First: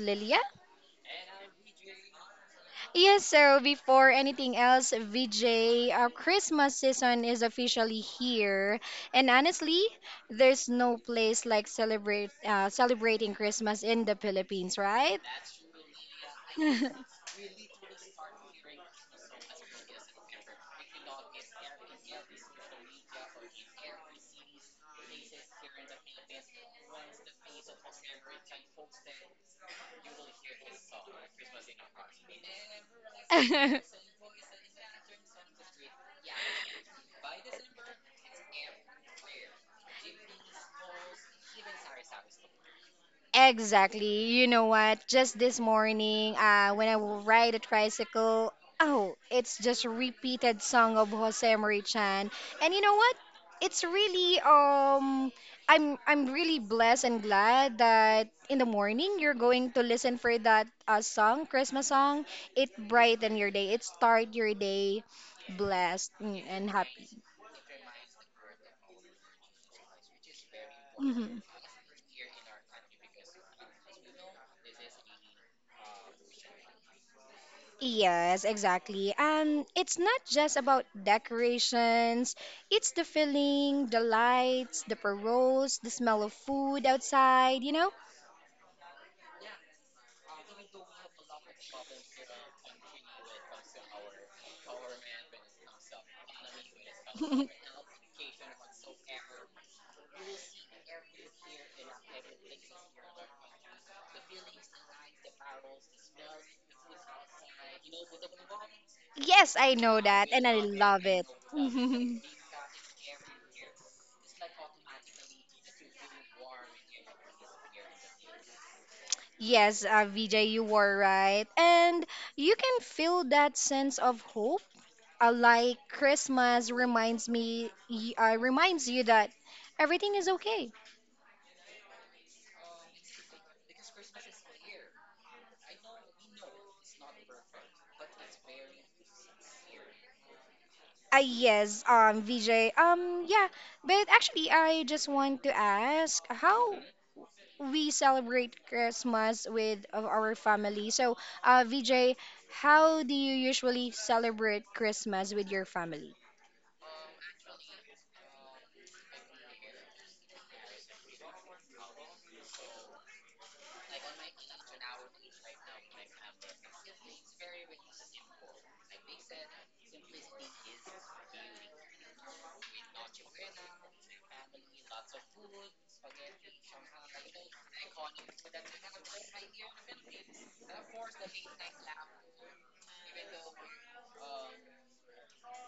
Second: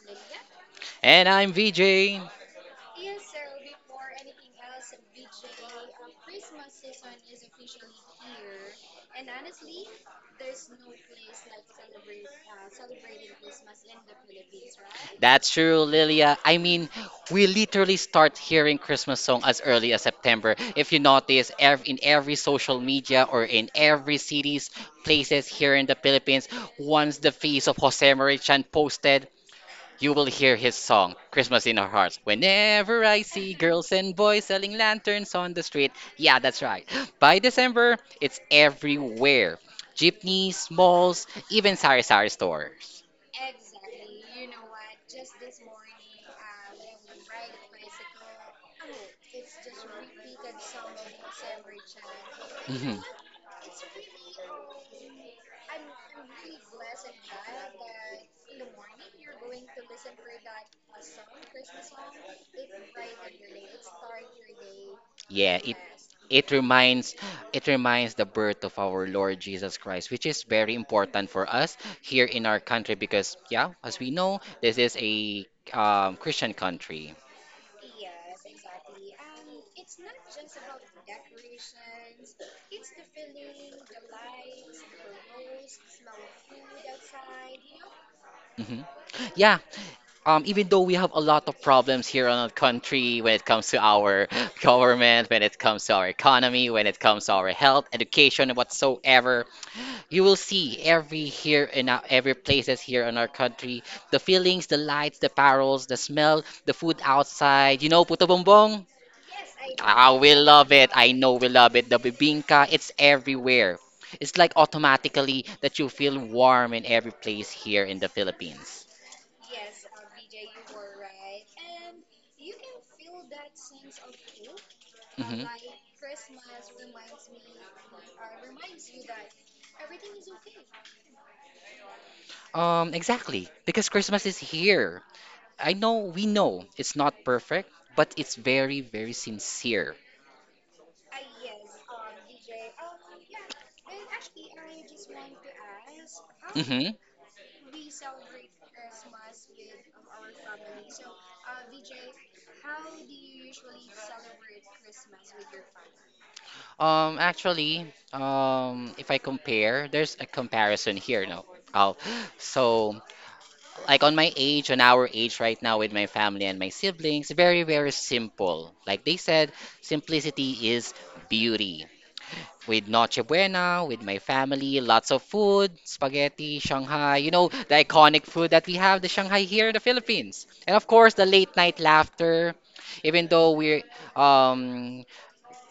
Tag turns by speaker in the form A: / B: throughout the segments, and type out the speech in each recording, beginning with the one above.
A: Lilia.
B: And I'm VJ.
A: Yes, so before anything else, VJ, our Christmas season is officially here, and honestly, there's no place like celebrate celebrating Christmas in the Philippines, right?
B: That's true, Lilia. I mean, we literally start hearing Christmas song as early as September. If you notice, in every social media or in every cities, places here in the Philippines, once the face of Jose Marichan posted, you will hear his song, Christmas in Our Hearts. Whenever I see girls and boys selling lanterns on the street. Yeah, that's right. By December, it's everywhere. Jeepneys, malls, even sari-sari stores.
A: Exactly. You know what? Just this morning, when I will ride a tricycle, oh, it's just a repeated song of Jose Marie-chan. And you know what? It's really I'm really blessed and glad that in the morning you're going to listen for that song, Christmas song. It brighten your day. It start your day
B: Yeah,
A: blessed,
B: it
A: and happy.
B: reminds it reminds the birth of our Lord Jesus Christ, which is very important
A: Mm-hmm.
B: for us here in our country because yeah, as we know, this is a Christian country.
A: Yes, exactly. And it's not just about decorations, it's the feeling, the lights, the paroles, the smell of food outside.
B: Hmm. Yeah, even though we have a lot of problems here in our country when it comes to our government, when it comes to our economy, when it comes to our health, education, and whatsoever, you will see every here in our, every places here in our country the feelings, the lights, the parols, the smell, the food outside. You know, puto bongbong.
A: Yes, I know
B: Ah,
A: that,
B: we
A: and I
B: love it.
A: love
B: I
A: it.
B: know we love it. The bibingka, it's everywhere. It's like automatically that you feel warm in every place here in the Philippines.
A: Yes, Vijay, you were right. And you can feel that sense of hope. Like Christmas reminds you that everything is okay.
B: Exactly, because Christmas is here. I know we know it's not perfect, but it's very, very sincere.
A: Yes, VJ. Um, yeah, but actually, I just want to ask how
B: Hmm?
A: we celebrate Christmas with of our family. So, VJ, how do you usually celebrate Christmas with your family?
B: Actually, if I compare, there's a comparison here now. Oh, so like on my age, on our age right now with my family and my siblings, very, very simple. Like they said, simplicity is beauty. With Noche Buena, with my family, lots of food, spaghetti, Shanghai, you know, the iconic food that we have, the Shanghai here in the Philippines. And of course, the late night laughter, even though um,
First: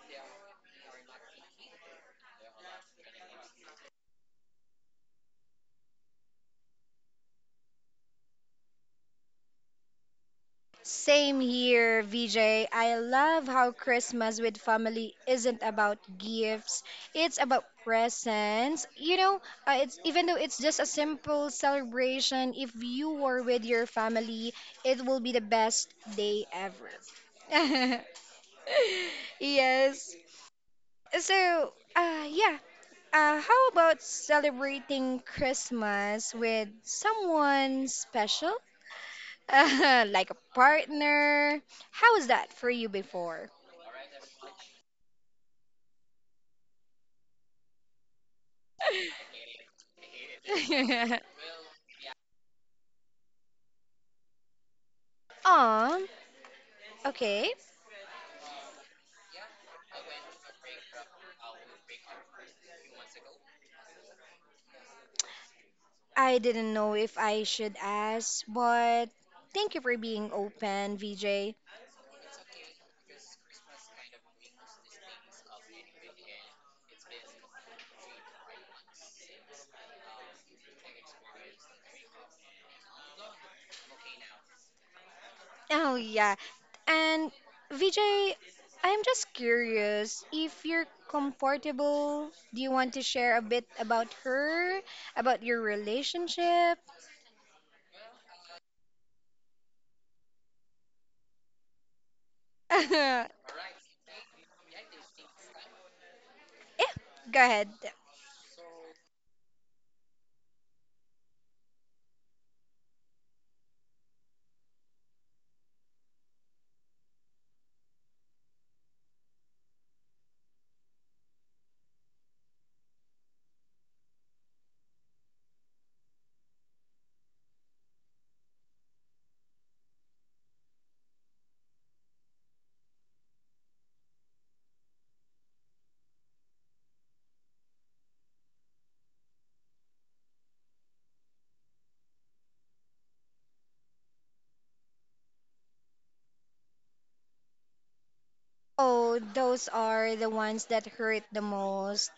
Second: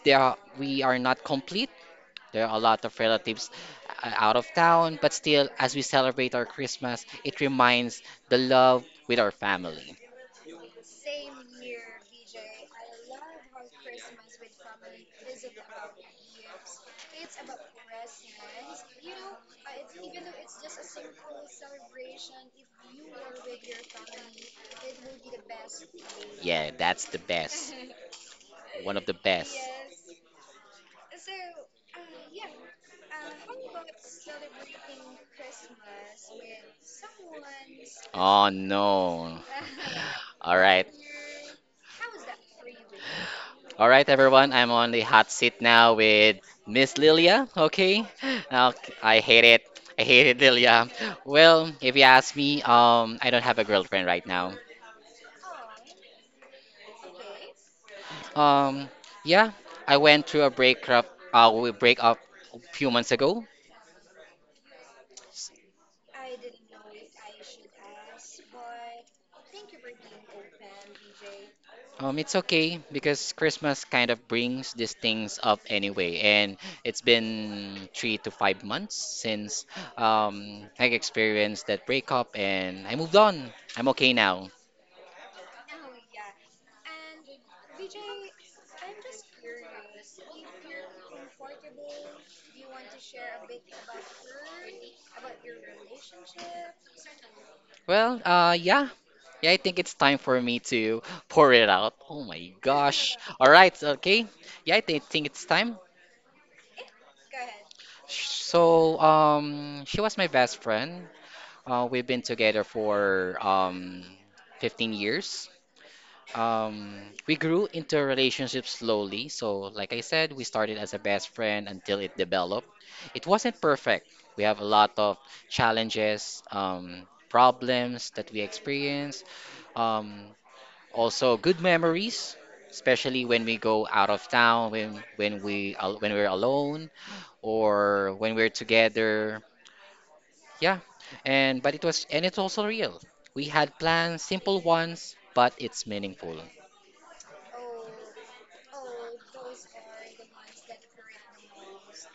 B: there are, we are not complete, there are a lot of relatives out of town, but still, as we celebrate our Christmas, it reminds the love with our family.
A: Same here, VJ. I love how Christmas with family isn't about gifts. It's about presents. It's even though it's just a simple celebration, if you are with your family, it will be the best day
B: Yeah,
A: ever.
B: that's the best. One of the best.
A: Yes. So, yeah. How about celebrating Christmas with someone
B: Oh
A: special?
B: no.
A: Like a
B: All right.
A: partner. How was that for you before?
B: All right, everyone, I'm on the hot seat now with Miss Lilia. Okay, now I hate it. I hate it, Lilia. Well, if you ask me, I don't have a girlfriend right now.
A: Um, okay.
B: Um, yeah, I went through a breakup. We break up a few months ago.
A: I didn't know if I should ask, but thank you for being open, VJ.
B: It's okay because Christmas kind of brings these things up anyway, and it's been 3 to 5 months since I experienced that breakup, and I moved on. I'm okay now.
A: Oh, yeah. And VJ, I'm just curious if you're comfortable, do you want to share a bit about her, about your relationship?
B: Well, yeah, yeah, I think it's time for me to pour it out. Oh my god.
A: Yeah,
B: All right, okay. Yeah, I think it's time.
A: go ahead.
B: So, she was my best friend. We've been together for 15 years. Um, we grew into a relationship slowly. So, like I said, we started as a best friend until it developed. It wasn't perfect. We have a lot of challenges, problems that we experience. Um, Also, good memories, especially when we go out of town, when we're alone or when we're together. Yeah, and but it was and it's also real. We had plans, simple ones, but it's meaningful.
A: Oh, those are the ones that hurt the most.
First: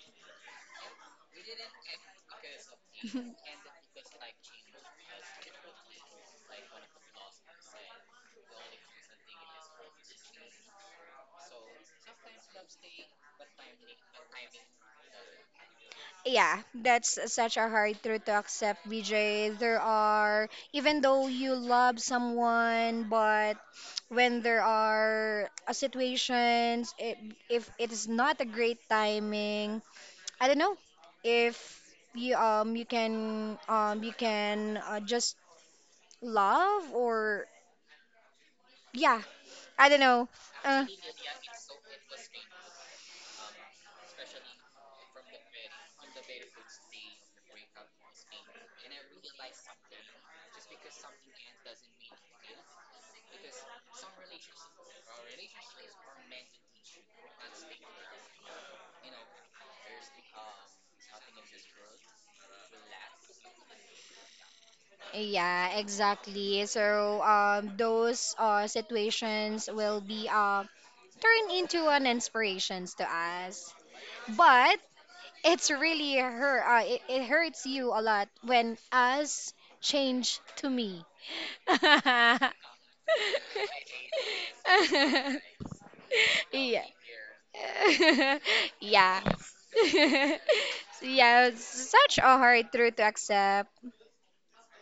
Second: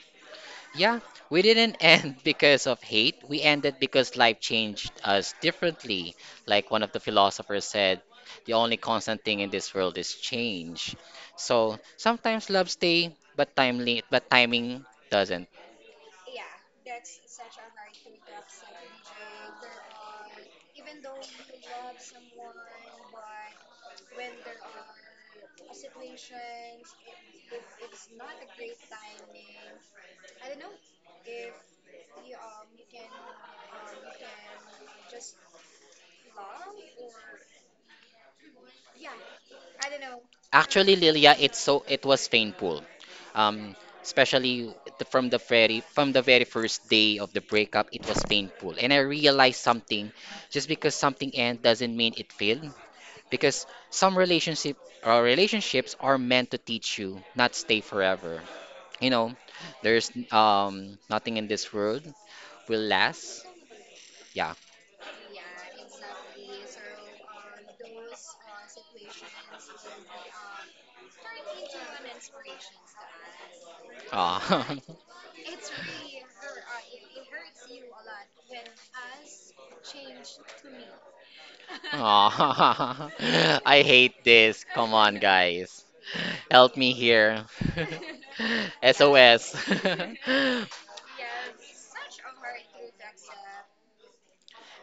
B: Yeah, we didn't end because of hate. We ended because life changed us differently. Like one of the philosophers said, the only constant thing in this world is change. So sometimes love stay, but timely, but timing doesn't.
A: Yeah, that's such a hard truth to accept, BJ. There are, even though you love someone, but when there are situations, if it is not a great timing, I don't know if you can you can just love or yeah, I don't know. uh,
B: So it was painful, um, especially from the very first day of the breakup. It was painful, and I realized something. Just because something end doesn't mean it failed, because some relationship or relationships are meant to teach you, not stay forever, you know. There's nothing in this world will last. Yeah.
A: Yeah, exactly. So those situations will be turned into an inspirations to us.
B: Aw.
A: But it's really her. It hurts you a lot when us change to me. Yeah.
B: Aw. I hate this, guys, help me here.
A: Yeah.
B: SOS. And
A: Yeah, it's such a hard truth to accept.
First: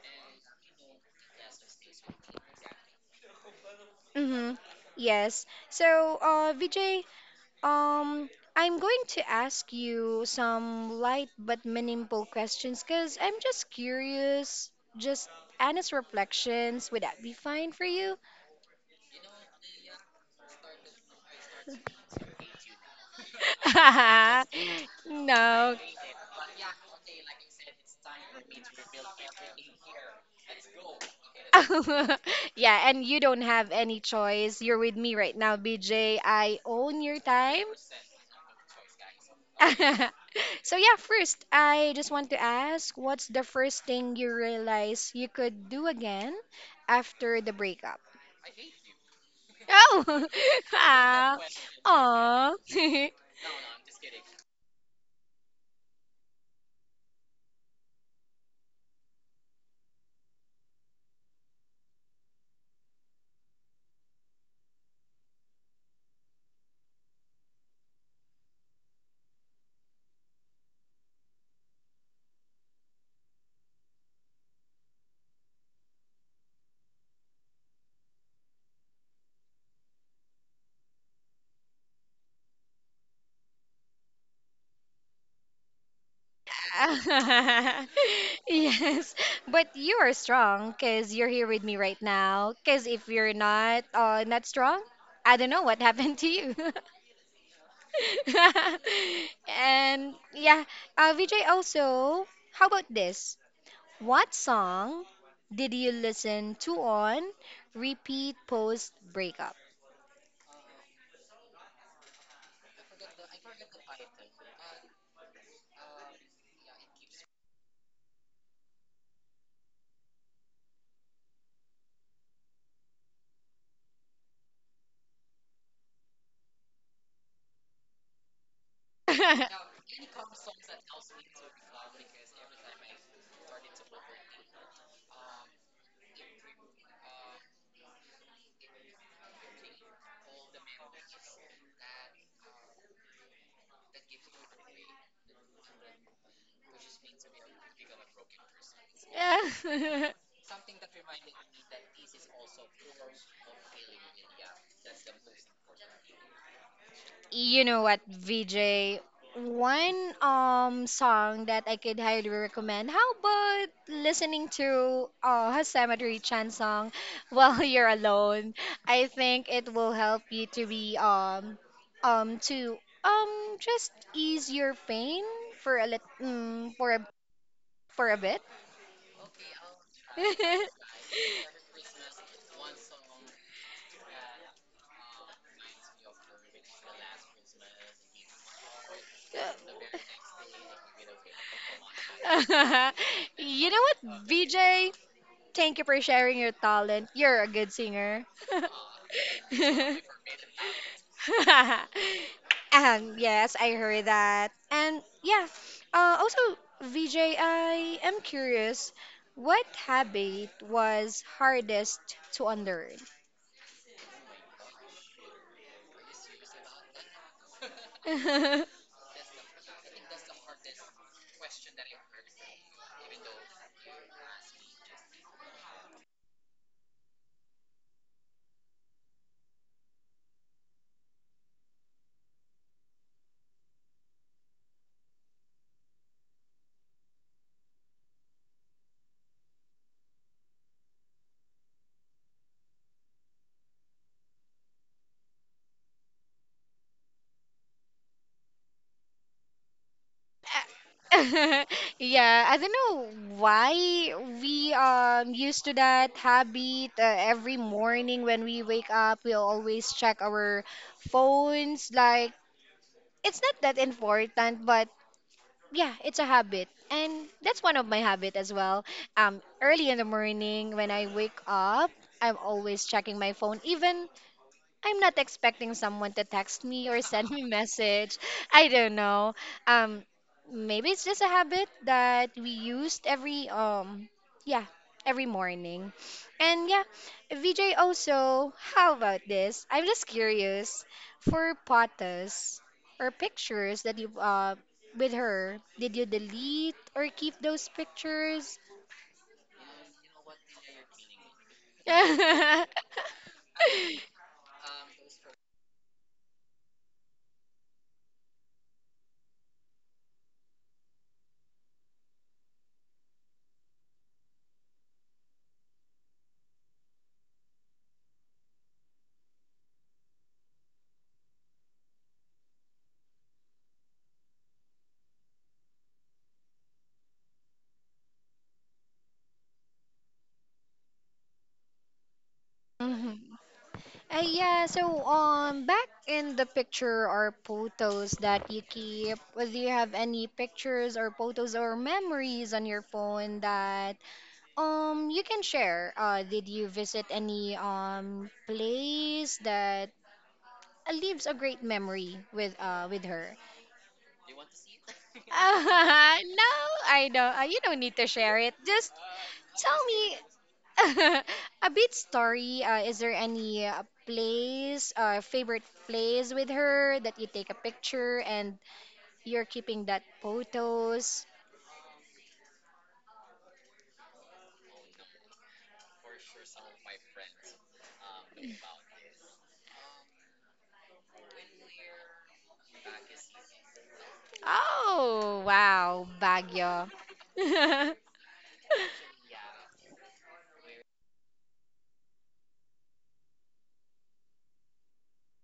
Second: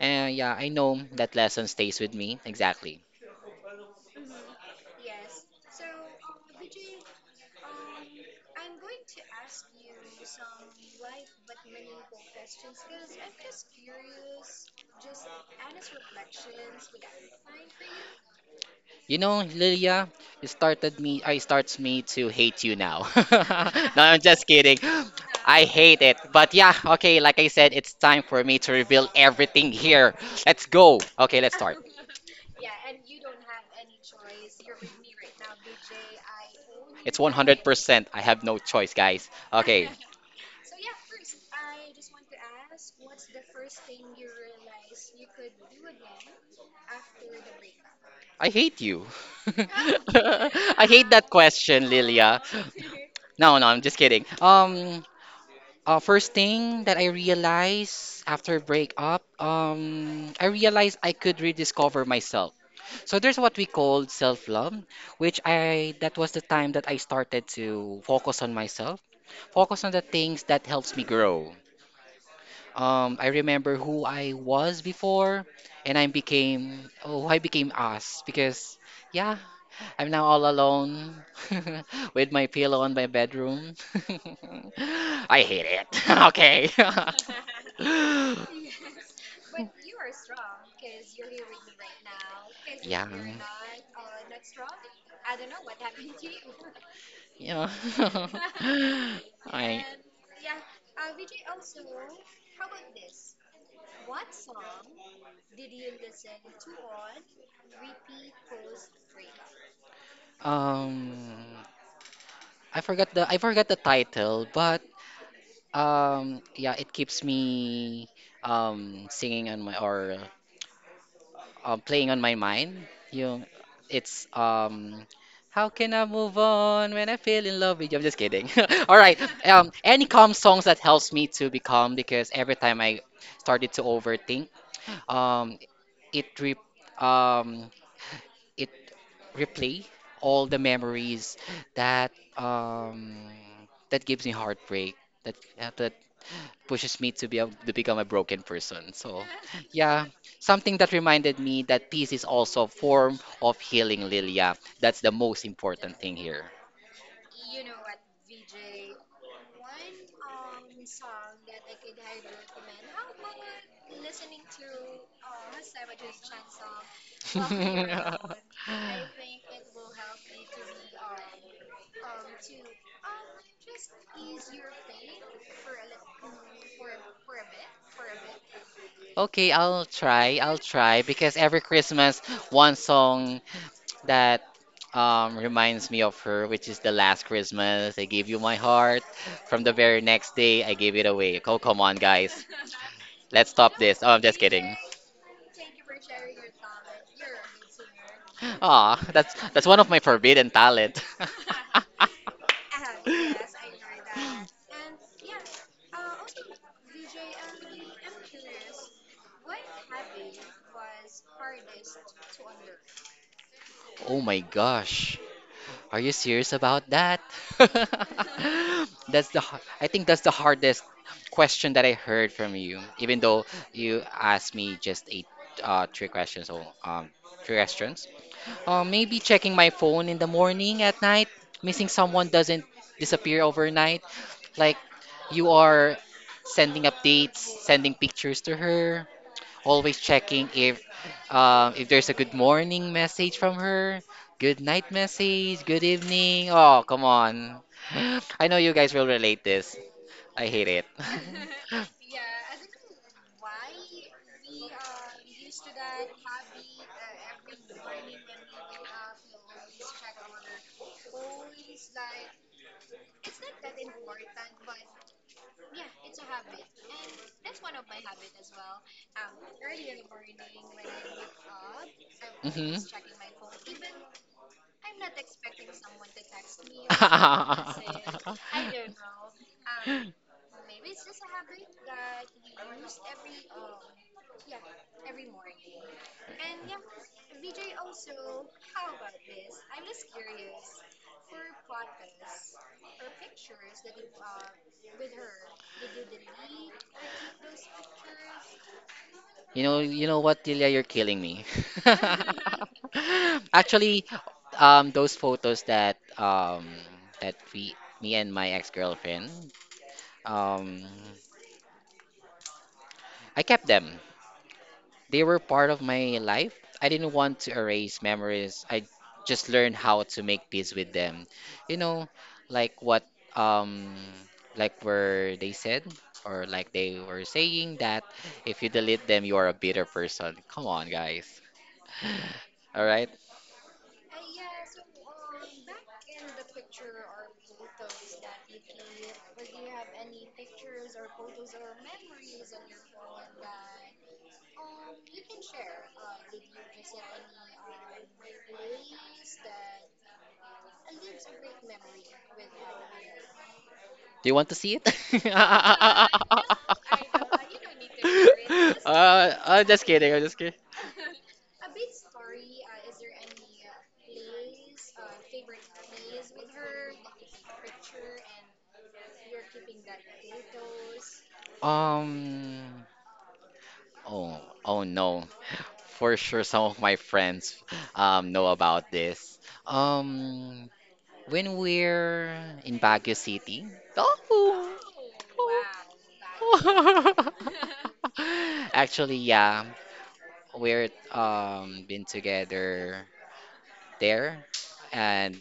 B: yeah, I know that lesson stays with me. Exactly.
A: Mm-hmm. Yes. So, Vijay, um, I'm going to ask you some light but meaningful questions because I'm just curious, just honest reflections. Would that be fine for you?
B: You know, Lilia, it started me I starts me to hate you now. No, I'm just kidding. I
A: No.
B: hate it. But yeah, okay, like I said, it's time for me to reveal everything here. Let's go. Okay, let's
A: Yeah, and you don't have any choice. You're with me right now, BJ. I own your time.
B: percent. I have no choice, guys.
A: So yeah, first, I just want to ask, what's the first thing you realize you could do again after the breakup?
B: I hate you.
A: Oh, ah,
B: Question.
A: aw.
B: No, no, I'm just kidding. First thing that I realized after breakup, I realized I could rediscover myself. So there's what we call self-love, which I that was the time that I started to focus on myself, focus on the things that helps me grow. I remember who I was before, and I became I became us because yeah, I'm now all alone with my pillow on my bedroom. I hate it. Okay.
A: Yes, but you are strong because you're here with me right now. Because if you're not, not strong, I don't know what happened to you.
B: You know.
A: And yeah, Vijay also, how about this? What song did you listen to on repeat post breakup?
B: Um, I forgot the title, but yeah, it keeps me singing on my or playing on my mind. You, it's how can I move on when I feel in love with you? I'm just kidding. All right. Any calm songs that helps me to be calm because every time I started to overthink, um, it re um it replay all the memories that um that gives me heartbreak that pushes me to to become a broken person. So yeah, something that reminded me that peace is also a form of healing, Lilia. That's the most important thing here.
A: You know what, VJ? One song that I could highly recommend. How about listening to Hosamatori Chan song while you're alone? I think it will help you to be to just ease your pain for a for a for a bit.
B: Okay, I'll try. I'll try because every Christmas, one song that reminds me of her, which is the last Christmas. I gave you my heart. From the very next day, I gave it away. Oh, come on, guys. Let's
A: You
B: stop.
A: know what, VJ? Thank you for sharing your talent. You're a good singer. um,
B: Ah, that's one of my forbidden talent.
A: yes, I heard that. And yeah, uh, also, VJ, I am curious, what habit was hardest to unlearn?
B: Oh my gosh. Are you serious about that? I think that's the hardest question that I heard from you, even though you asked me just eight three questions or three questions. Maybe checking my phone in the morning at night, missing someone doesn't disappear overnight. Like you are sending updates, sending pictures to her, always checking if there's a good morning message from her, good night message, good evening. Oh, come on. I know you guys will relate this. I hate it.
A: Yeah, I don't know why we used to that habit. Every morning when we wake up, we'll always check our phones. Like it's not that important, but yeah, it's a habit, and that's one of my habit as well. Early in the morning when I wake up, I'm always checking my phone, even I'm not expecting someone to text me or send me message. I don't know. Um, maybe it's just a habit that we used every yeah, every morning. And yeah, VJ also, how about this? I'm just curious for photos or pictures that you with her. Did you delete or keep those pictures?
B: You know what, Delia, you're killing me. Actually, those photos that that we me and my ex-girlfriend, um I kept them. They were part of my life. I didn't want to erase memories. I just learned how to make peace with them. You know, like what um like were they said, or like they were saying, that if you delete them you are a bitter person. Come on, guys. All right.
A: Mhm. Yeah, so back in the picture are photos that you keep. Do you have any pictures or photos or memories on your phone that you can share? Did you visit any place that leaves a great memory with her?
B: Do you want to see it?
A: Uh, no, I don't. You don't need to share it. Just
B: I'm
A: tell
B: just
A: me
B: kidding. I'm just kidding.
A: a bit story. Is there any place, favorite place with her that you take a picture and you're keeping that photos?
B: Um, oh, oh no. For sure some of my friends know about this. Um, When we're in Baguio City. Oh!
A: Oh, wow, Baguio.
B: Actually, yeah, we're been together there, and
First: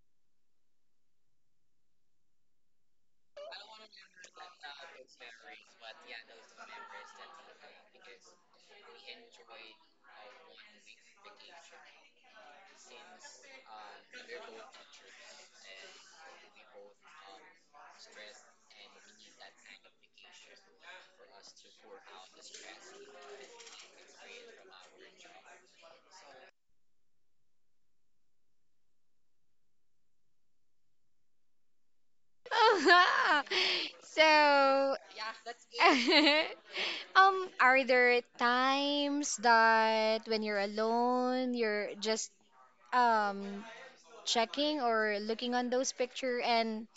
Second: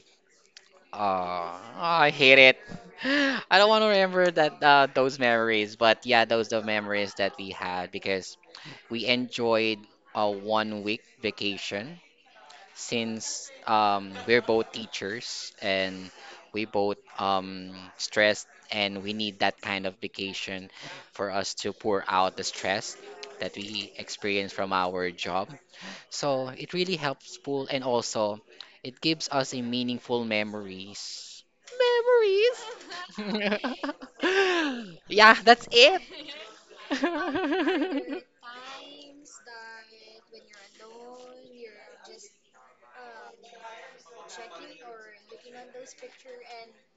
B: I hate it. I don't want to remember that those memories, but yeah, those the memories that we had because we enjoyed a 1 week vacation since we're both teachers and we both stressed, and we need that kind of vacation for us to pour out the stress that we experience from our job. So it really helps pull, and also it gives us a meaningful memories. Memories.
A: So,
B: Yeah, that's it.
A: are there times that when you're alone, you're just um checking or looking on those picture and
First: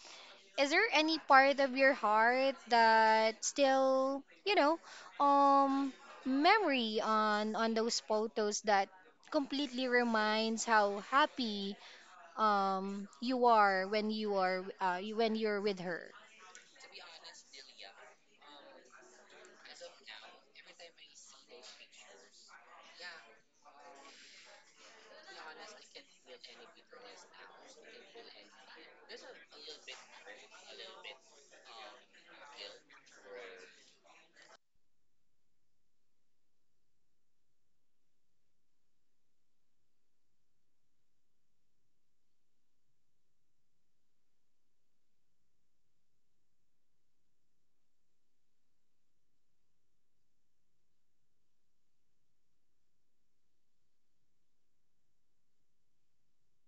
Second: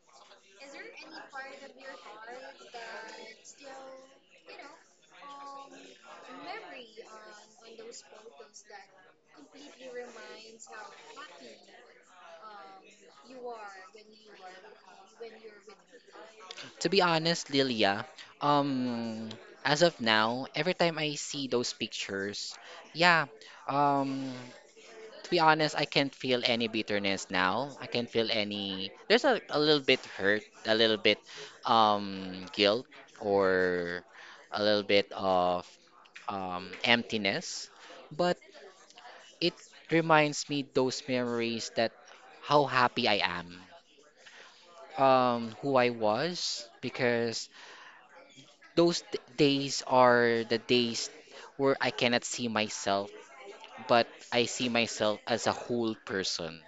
A: is there any part of your heart that still, you know, um memory on those photos that completely reminds how happy you are when you are when you're with her?
B: To be honest, Lilia, um, as of now, every time I see those pictures, yeah, um, to be honest, I can't feel any bitterness now. I can't feel any. There's a little bit hurt, a little bit guilt, or a little bit of emptiness. But it reminds me those memories that how happy I am, who I was, because those days are the days where I cannot see myself, but I see myself as a whole person.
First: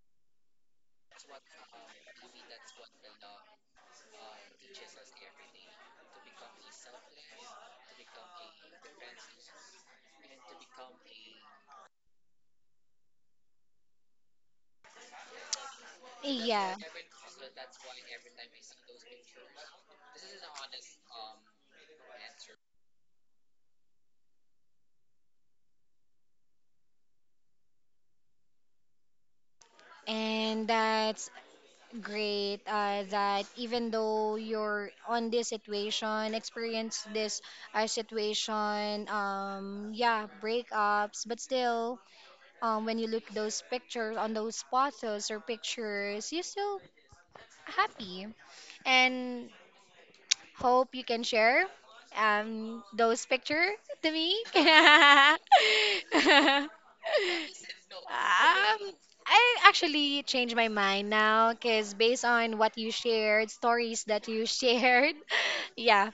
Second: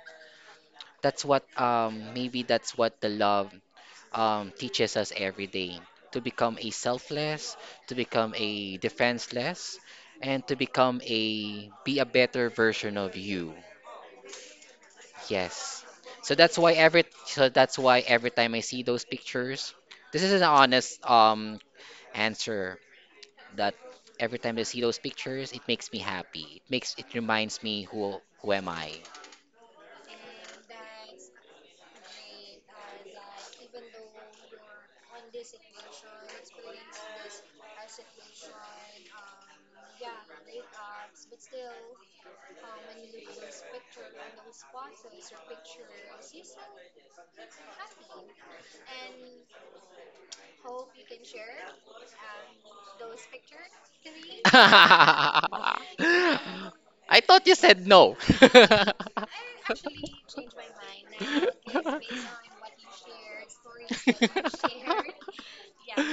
B: That's what maybe that's what the love teaches us every day, to become a selfless, to become a defenseless, and to become a be a better version of you. Yes. So that's why
A: Yeah.
B: every so that's why every time I see those pictures, this is an honest answer that every time I see those pictures, it makes me happy. It reminds me who am I.
A: And that's great that even though you're on this situation, experience this situation, yeah, breakups, but still, when you look those pictures on those photos or pictures, you're still happy. And hope you can share those picture to me.
B: I thought you said no.
A: Um, I actually changed my mind now because based on what you shared, stories that you shared, yeah,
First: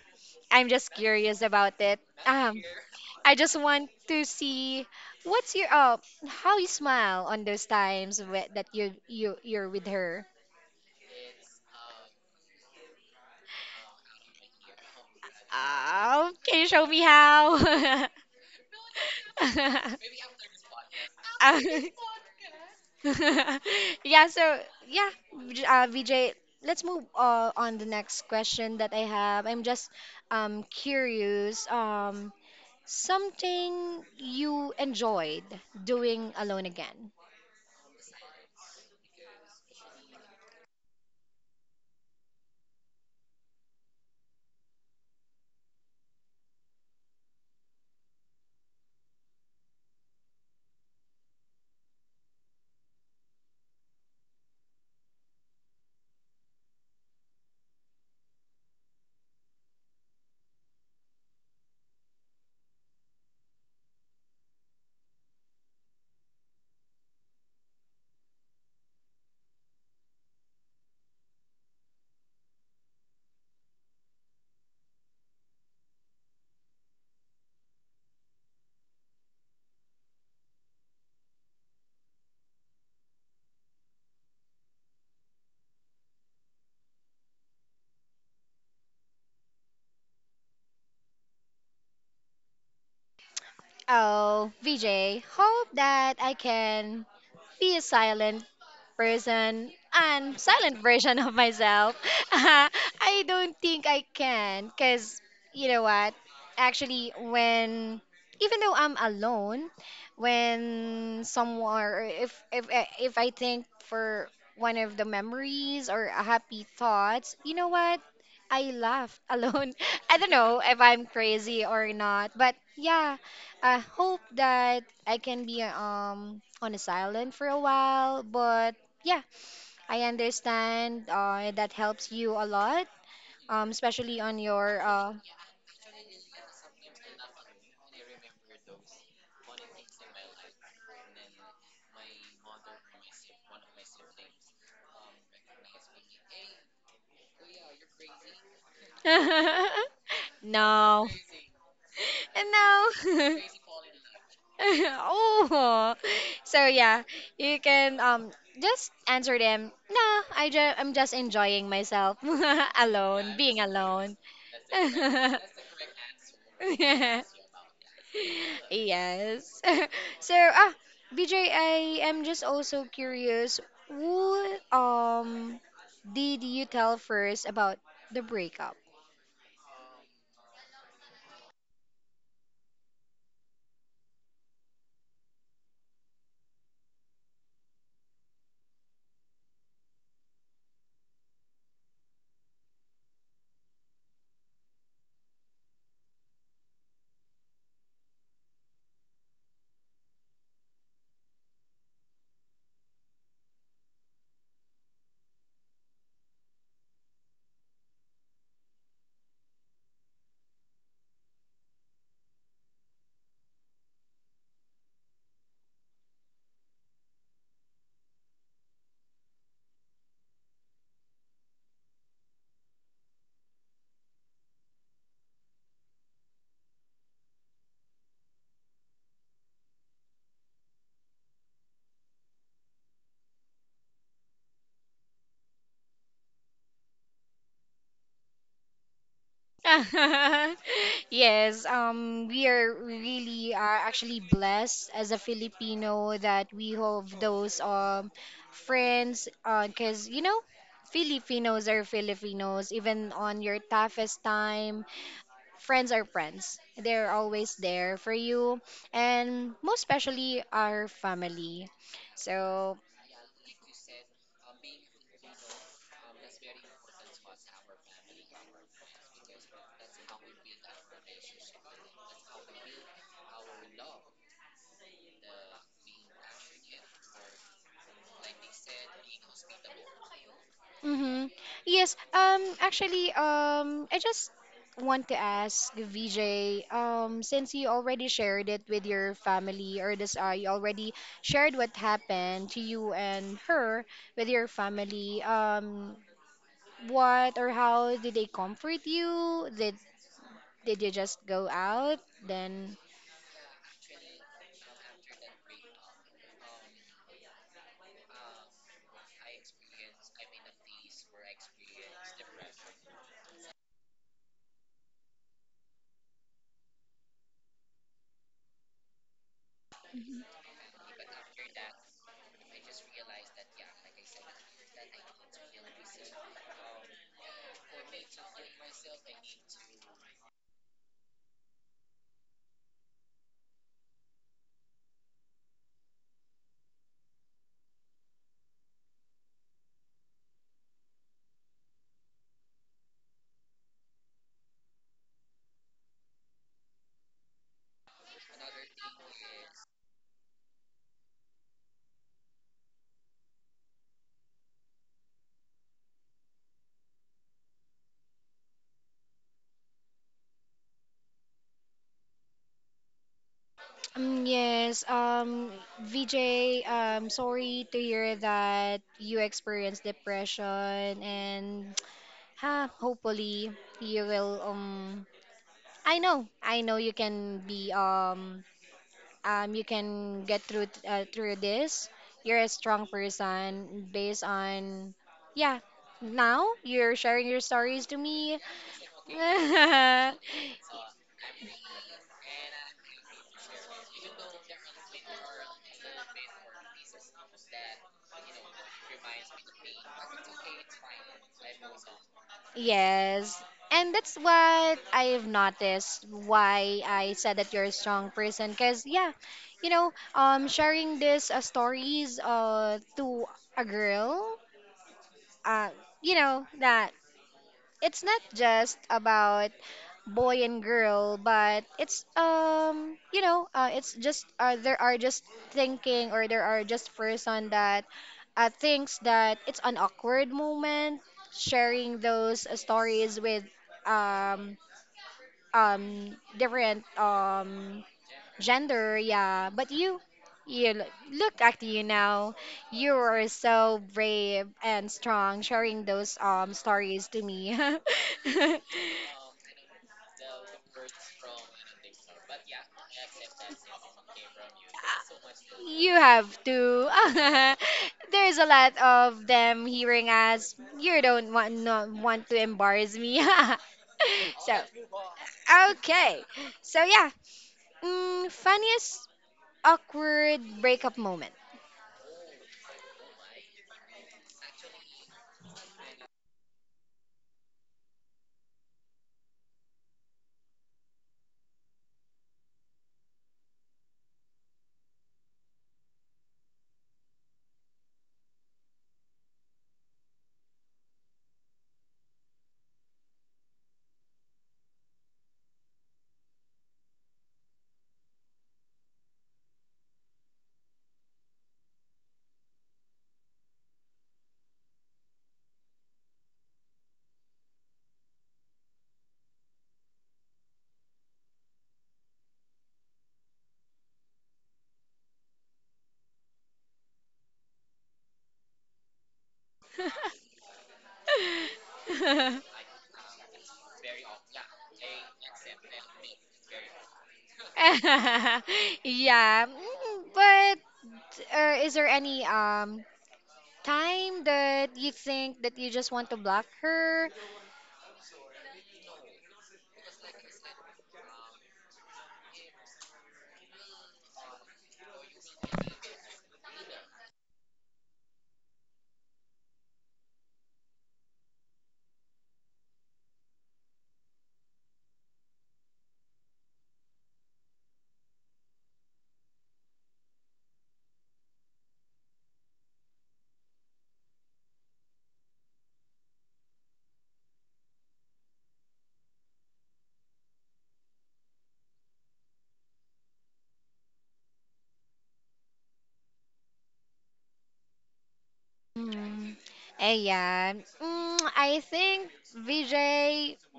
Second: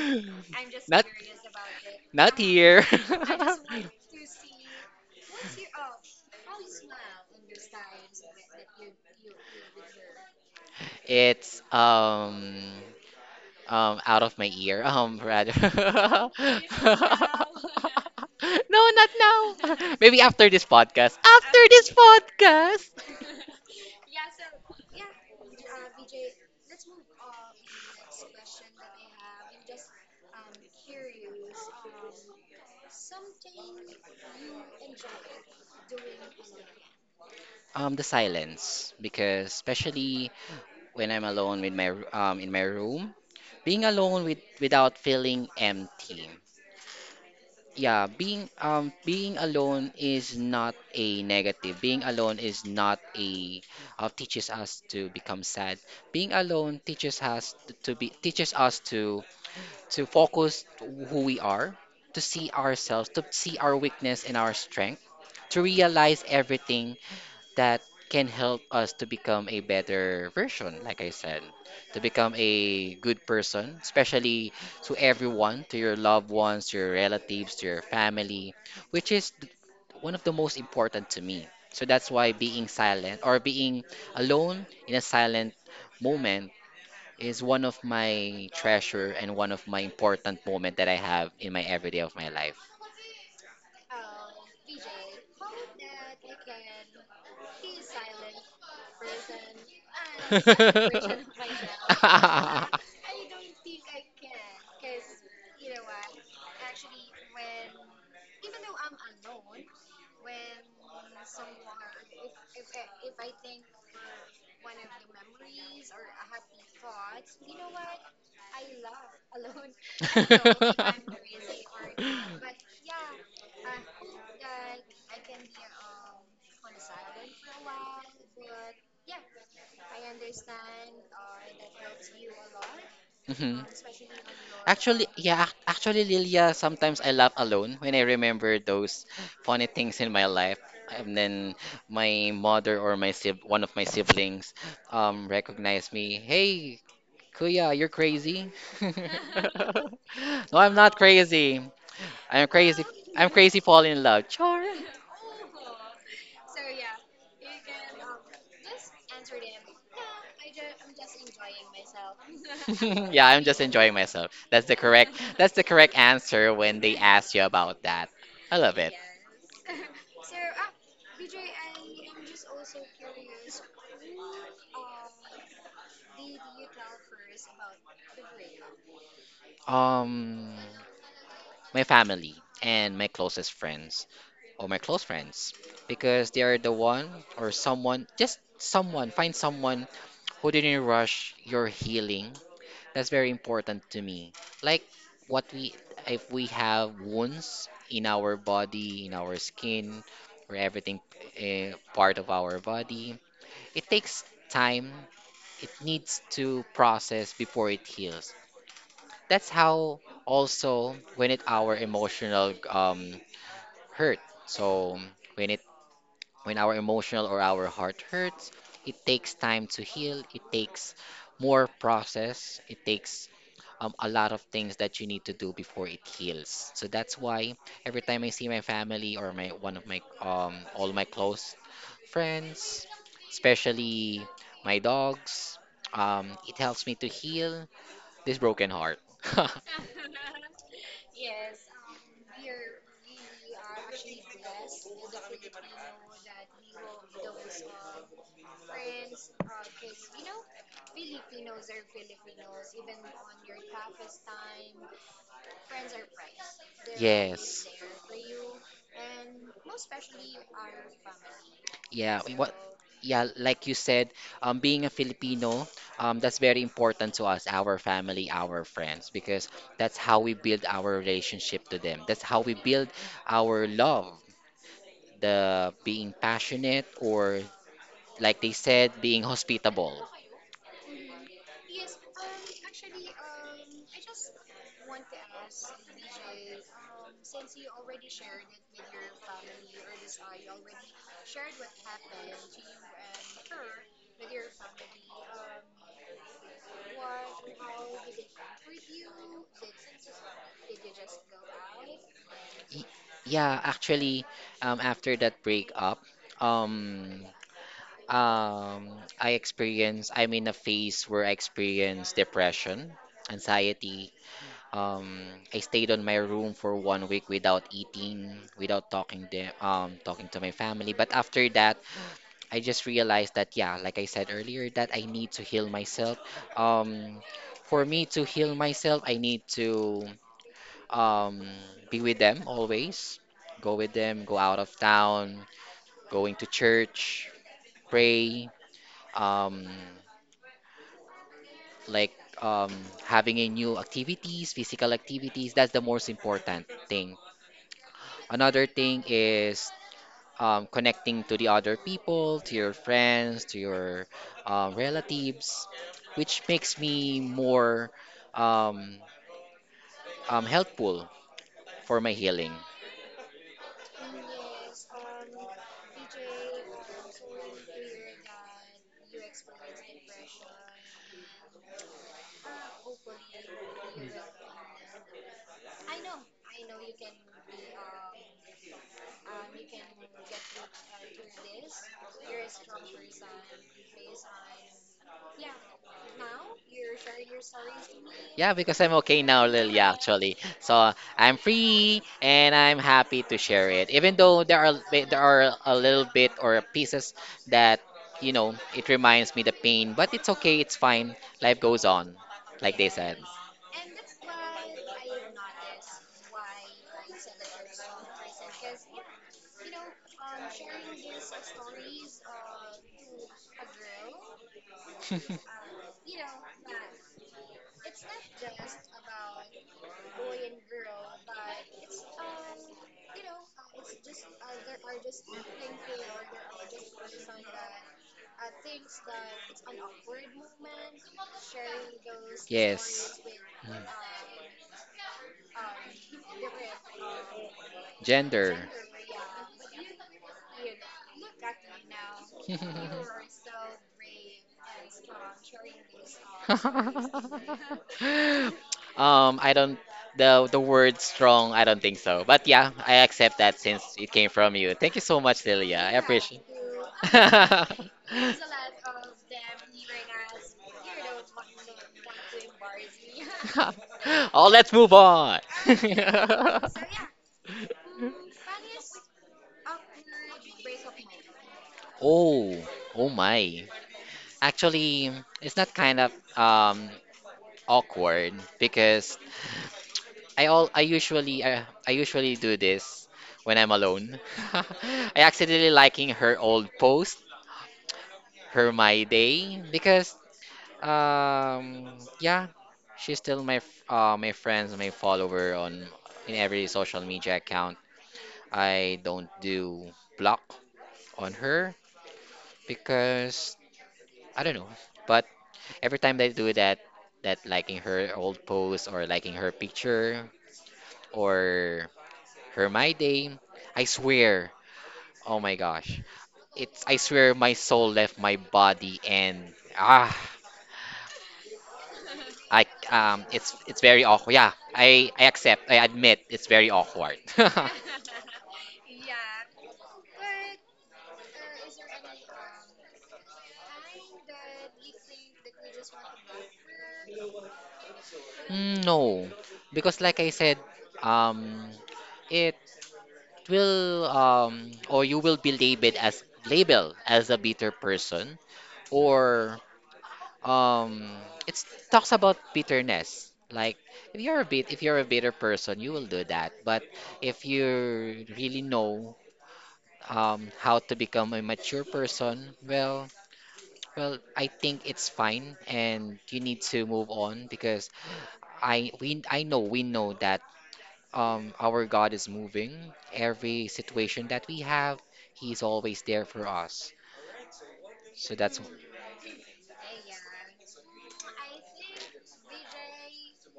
A: I'm just curious about it. Um,
B: Here,
A: I just want to see what's your how you smile on those times that you're with her.
B: it's out of my ear. Rather.
A: Can you show me how?
B: No, not now. Maybe after this podcast. After this podcast.
A: Yeah, so yeah, Vijay, let's move on the next question that I have. I'm just curious, something you enjoyed doing alone again.
B: The silence, because especially when I'm alone with in my room, being alone with, without feeling empty. Yeah, being alone is not a negative. Being alone is not a teaches us to become sad. Being alone teaches us to to focus who we are, to see ourselves, to see our weakness and our strength, to realize everything that can help us to become a better version, like I said, to become a good person, especially to everyone, to your loved ones, to your relatives, to your family, which is th- one of the most important to me. So that's why being silent or being alone in a silent moment is one of my treasure and one of my important moment that I have in my everyday of my life.
A: Oh, VJ, hope that I can be a silent person and silent version of myself. I don't think I can because you know what? Actually, when even though I'm alone, when someone or if I think for one of the memories or a happy thoughts, you know what? I laughed alone. I don't know if I'm crazy or not, but yeah, I hope that I can be on a silent for a while, but yeah, I understand that helps you a lot, especially on your
B: Actually, yeah, actually, Lilia, sometimes I laugh alone when I remember those funny things in my life. And then my mother or my sib one of my siblings recognized me. Hey, Kuya, you're crazy. No, I'm not
A: No.
B: crazy. I'm
A: No.
B: crazy falling in love. Char.
A: Oh, so yeah, you can just answer them. No, I'm just enjoying myself
B: Yeah,
A: alone,
B: I'm
A: being
B: just enjoying
A: alone.
B: myself. That's the correct answer when they ask you about that. I love
A: Yes. So, ah, BJ, I am just also curious, what did you tell first about the breakup?
B: Um my family and my closest friends. Or my close friends because they are the one, or someone find someone who didn't rush your healing. That's very important to me. Like what we, if we have wounds in our body, in our skin, or everything, part of our body, it takes time. It needs to process before it heals. That's how also when it our emotional hurt. So when it, when our emotional or our heart hurts, it takes time to heal. It takes more process. It takes a lot of things that you need to do before it heals. So that's why every time I see my family or my one of my all my close friends, especially my dogs, it helps me to heal this broken heart.
A: Yes, we are really are actually blessed as a Filipino that we have those friends 'cause you know Filipinos are Filipinos even on your toughest time, friends are friends. They're always there for you, and most especially our family.
B: Yeah,
A: So,
B: yeah, like you said, being a Filipino, that's very important to us, our family, our friends, because that's how we build our relationship to them. That's how we build our love, the being passionate, or like they said, being hospitable.
A: mm-hmm. Yes. Actually, I just want to ask VJ. Since you already shared it with your family, or this, you already shared what happened to you and her with your family. What or how did they comfort you? Did you just go out then?
B: Y- Yeah, actually, after that breakup, um, um, I experienced, I'm in a phase where I experience depression, anxiety. Um, I stayed on my room for 1 week without eating, without talking to, talking to my family. But after that, I just realized that, yeah, like I said earlier, that I need to heal myself. Um, for me to heal myself, I need to um, be with them always, go with them, go out of town, going to church, pray, um, like um, having a new activities, physical activities. That's the most important thing. Another thing is connecting to the other people, to your friends, to your relatives, which makes me more um, helpful for my healing.
A: Yes, VJ, sorry to hear that you experienced depression and ha, hopefully you will I know you can be you can get through through this. You're a strong person based on yeah, now you're sharing your stories to me.
B: Yeah, because I'm okay now, literally. So I'm free and I'm happy to share it. Even though there are a little bit or pieces that you know it reminds me the pain, but it's okay, it's fine. Life goes on, like they said.
A: Yes. And that's what I've noticed why I said that you're a strong person cuz yeah, you know, sharing this stories to a girl, uh you know, that it's not just about boy and girl, but it's you know it's just there are just thinking or there are just person that thinks that it's an awkward moment sharing those stories with um different
B: Gender.
A: gender, yeah. But you, you l- look at you now. You are so brave and strong, sharing those stories to me.
B: I don't the word strong, I don't think so. But yeah, I accept that since it came from you. Thank you so much, Lilia.
A: You have to. There's a lot of them hearing us. You don't want not want to embarrass me.
B: Oh,
A: So
B: let's move on.
A: okay. So yeah. Mm, funniest awkward breakup moment.
B: Oh, oh my. Actually, it's not kind of um awkward because I usually do this when I'm alone. I accidentally liking her old post, her My Day, because um yeah, she's still my friends, my follower on in every social media account. I don't do block on her because I don't know. But every time that I do that, that liking her old post or liking her picture or her My Day, I swear, oh my gosh, it's I swear my soul left my body and ah I it's very awkward. Yeah, I accept. I admit it's very awkward.
A: Yeah. But is there any time that you think that you just want to block her?
B: Mm, no, because like I said, um, it will or you will be labeled as a bitter person, or um it talks about bitterness. Like if you're a bitter person, you will do that. But if you really know how to become a mature person, well, I think it's fine, and you need to move on because I know we know that our God is moving. Every situation that we have, He's always there for us. So that's
A: Mm. Ayan. Mm, I think VJ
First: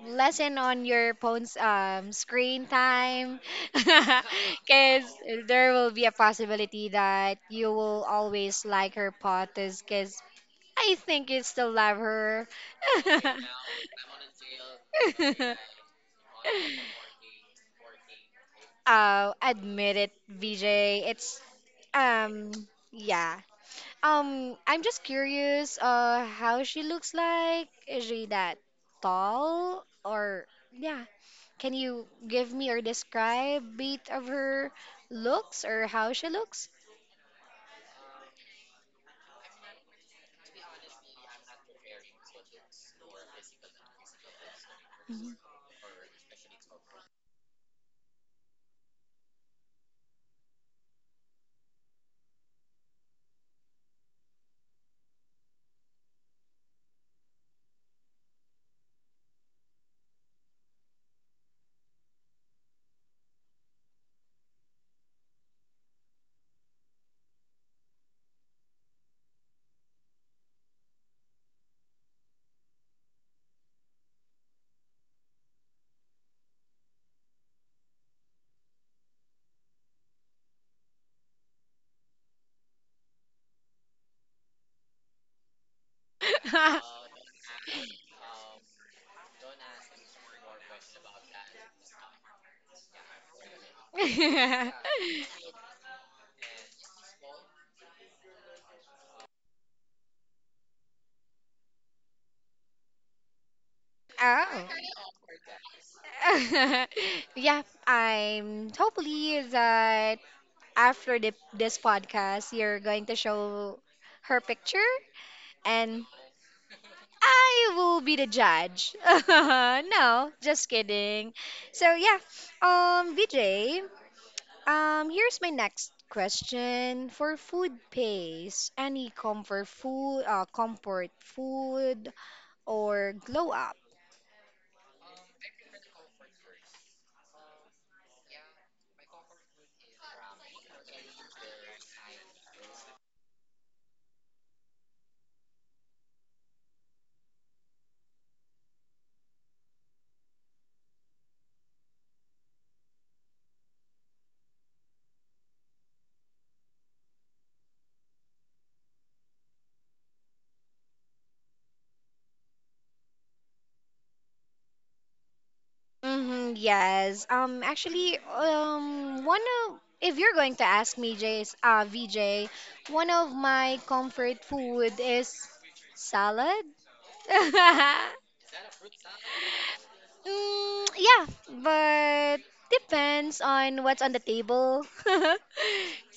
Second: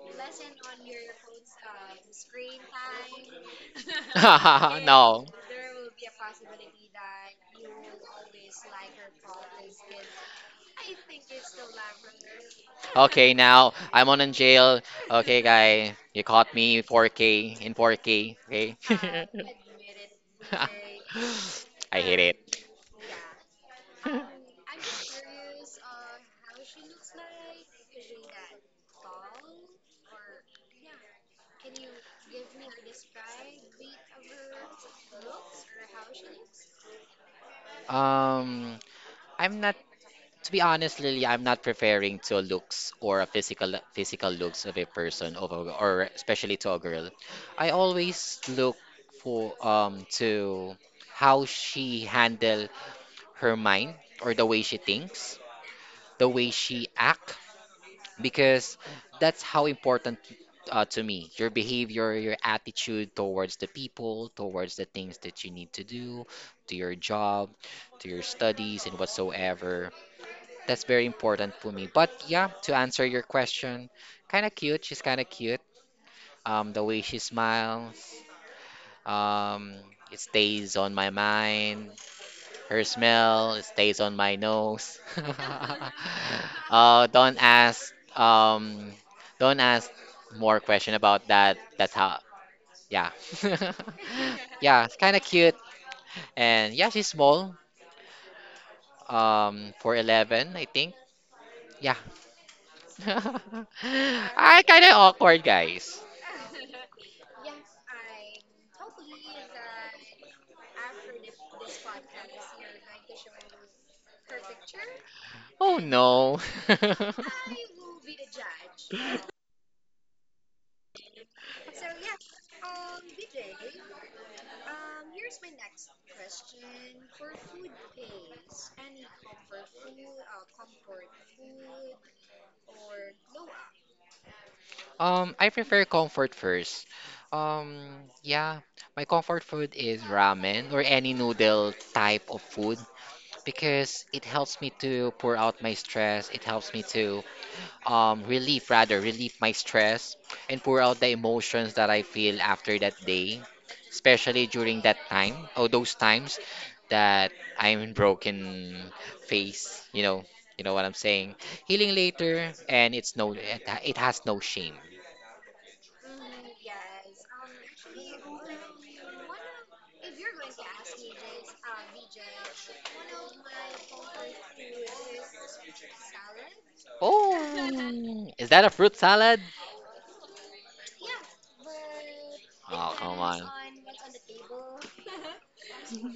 A: lessen on your phone's screen time because
B: oh,
A: there will be a possibility that you will always like her potas because I think you still love her.
B: okay. Now I'm on in jail. Okay, guy, you caught me 4K in 4K. Okay,
A: Oh, admit it, VJ. It's um
B: bet.
A: yeah. Um, I'm just curious how she looks like. Is she that tall or yeah. Can you give me or describe a bit of her looks or how she looks?
B: Um, I'm not. To be honest, Lily, I'm not preferring to looks or a physical looks of a
A: Mhm.
B: person or especially to a girl. I always look for to how she handle her mind or the way she thinks, the way she act, because that's how important to me. Your behavior, your attitude towards the people, towards the things that you need to do, to your job, to your studies and whatsoever, that's very important for me. But yeah, to answer your question, kind of cute. She's kind of cute. The way she smiles, um, it stays on my mind. Her smell, it stays on my nose. Uh, don't ask. Don't ask more question about that. That's how. Yeah. Yeah, it's kind of cute. And yeah, she's small. 4'11", I think. Yeah. I
A: Oh.
B: kind of awkward, guys.
A: Yeah, I'm hopefully that after this podcast, you're going to show her picture
B: Oh
A: and
B: no.
A: I will be the judge. No, just kidding. So yeah, VJ, here's my next question for food pace. Any comfort food or glow up?
B: I prefer comfort first. Um, yeah, my comfort food is ramen or any noodle type of food because it helps me to pour out my stress. It helps me to relieve my stress and pour out the emotions that I feel after that day, especially during that time or those times that I'm in broken face, you know what I'm saying. Healing later, and it's no, it has no shame.
A: Mm-hmm, yes. One of if you're going to ask me, Jay's, VJ, one of my comfort food is salad.
B: Oh, is that a fruit salad?
A: Mm, yeah, but depends on what's on the table.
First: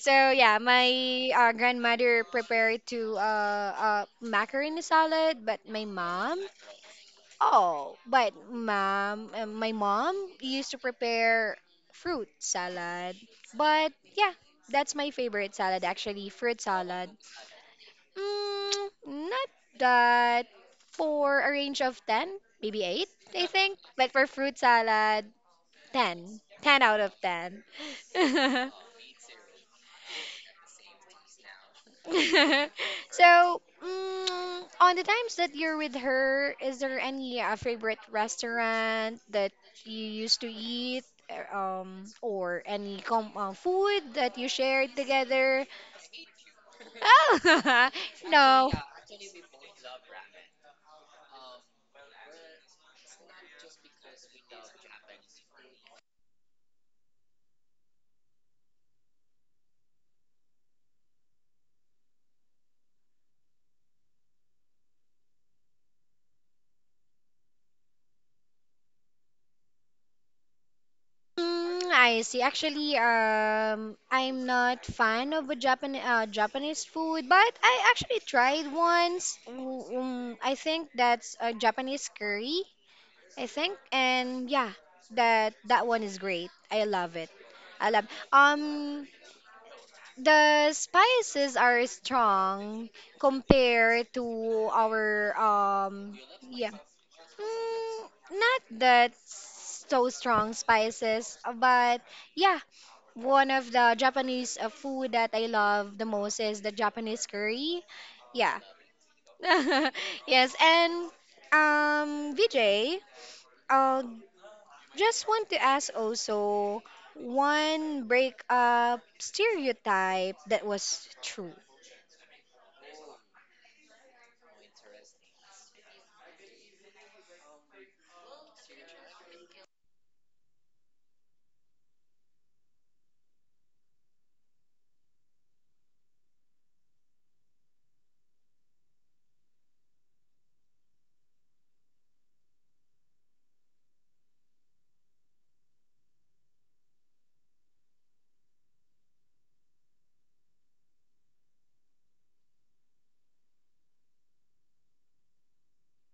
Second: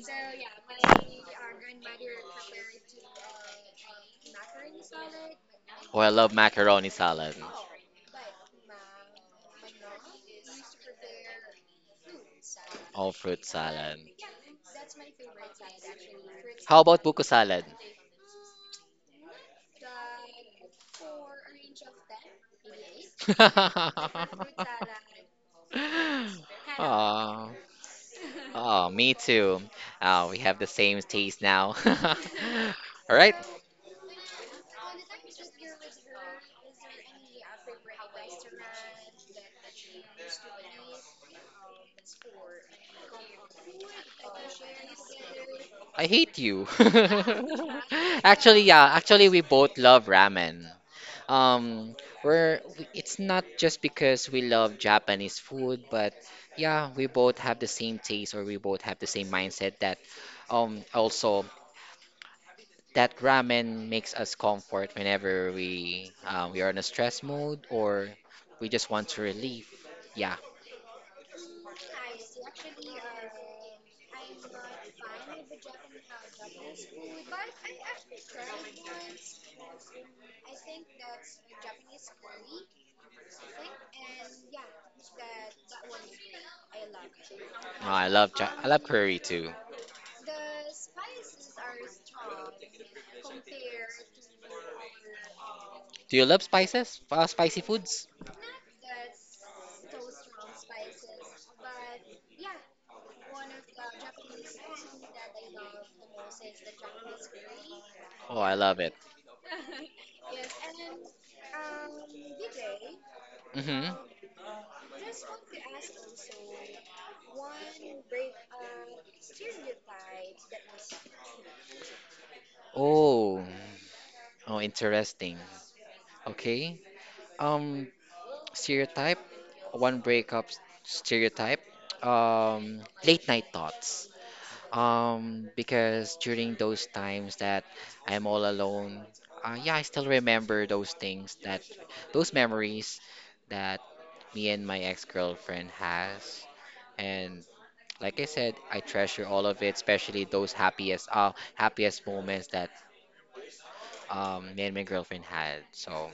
A: So yeah, my grandmother prepared to macaroni salad, but my
B: Oh, I love
A: mom.
B: macaroni salad.
A: Oh, but my mom used to prepare fruit
B: Oh,
A: salad.
B: fruit
A: But
B: salad.
A: yeah, that's my favorite salad actually, fruit
B: How about
A: salad.
B: buko salad?
A: Mm, not that for a range of 10, maybe 8, I think. But for fruit salad, 10. 10 out of
B: Ah,
A: 10.
B: oh, me too. Oh, we have the same taste now. All
A: So, mm, on the times that you're with her, is there any favorite restaurant that you used to eat, or any com food that you shared together?
B: I hate you.
A: Oh,
B: Actually,
A: no.
B: yeah, actually we both love ramen. Um, it's not just because we love Japanese food, but yeah, we both have the same taste or we both have the same mindset that also that ramen makes us comfort whenever we are in a stress mode or we just want to relieve. Yeah,
A: Mm, I see. Actually, I'm not fan of a Japanese food, but I actually tried once. I think that's a Japanese curry. I think, and yeah, that one is great. I love it.
B: no,
A: I love
B: I love
A: um
B: curry too.
A: the spices are strong compared to our
B: Do you love
A: yeah.
B: spices? Spicy
A: Mm,
B: foods?
A: not that so strong spices, but yeah, one of the Japanese food that I love the most is the Japanese curry.
B: Oh, I
A: Yeah.
B: love it.
A: Yes, and VJ,
B: Mm-hmm.
A: uh, just want to ask also one breakup stereotype that was true.
B: Oh, oh, interesting. Okay. Um, stereotype. One breakup s- stereotype. Um, late night thoughts. Because during those times that I'm all alone, yeah, I still remember those things that, those memories that me and my ex-girlfriend has. And like I said, I treasure all of it, especially those happiest moments that me and my girlfriend had. So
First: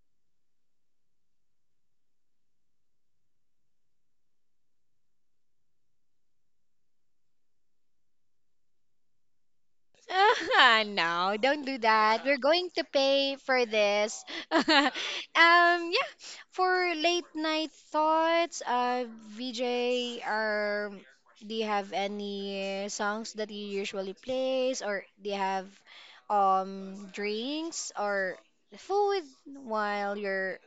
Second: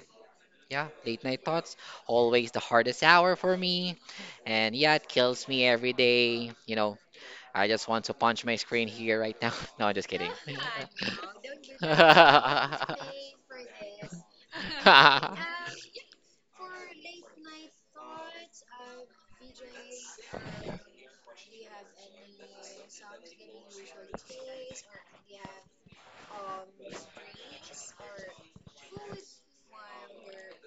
B: yeah, late night thoughts, always the hardest hour for me. And yeah, it kills me every day. You know, I just want to punch my screen here right now. No, just kidding.
A: Ah, no, don't do that. We're going to pay for this. um, yeah, for late night thoughts, VJ, are do you have any songs that you usually plays, or do you have drinks or food while you're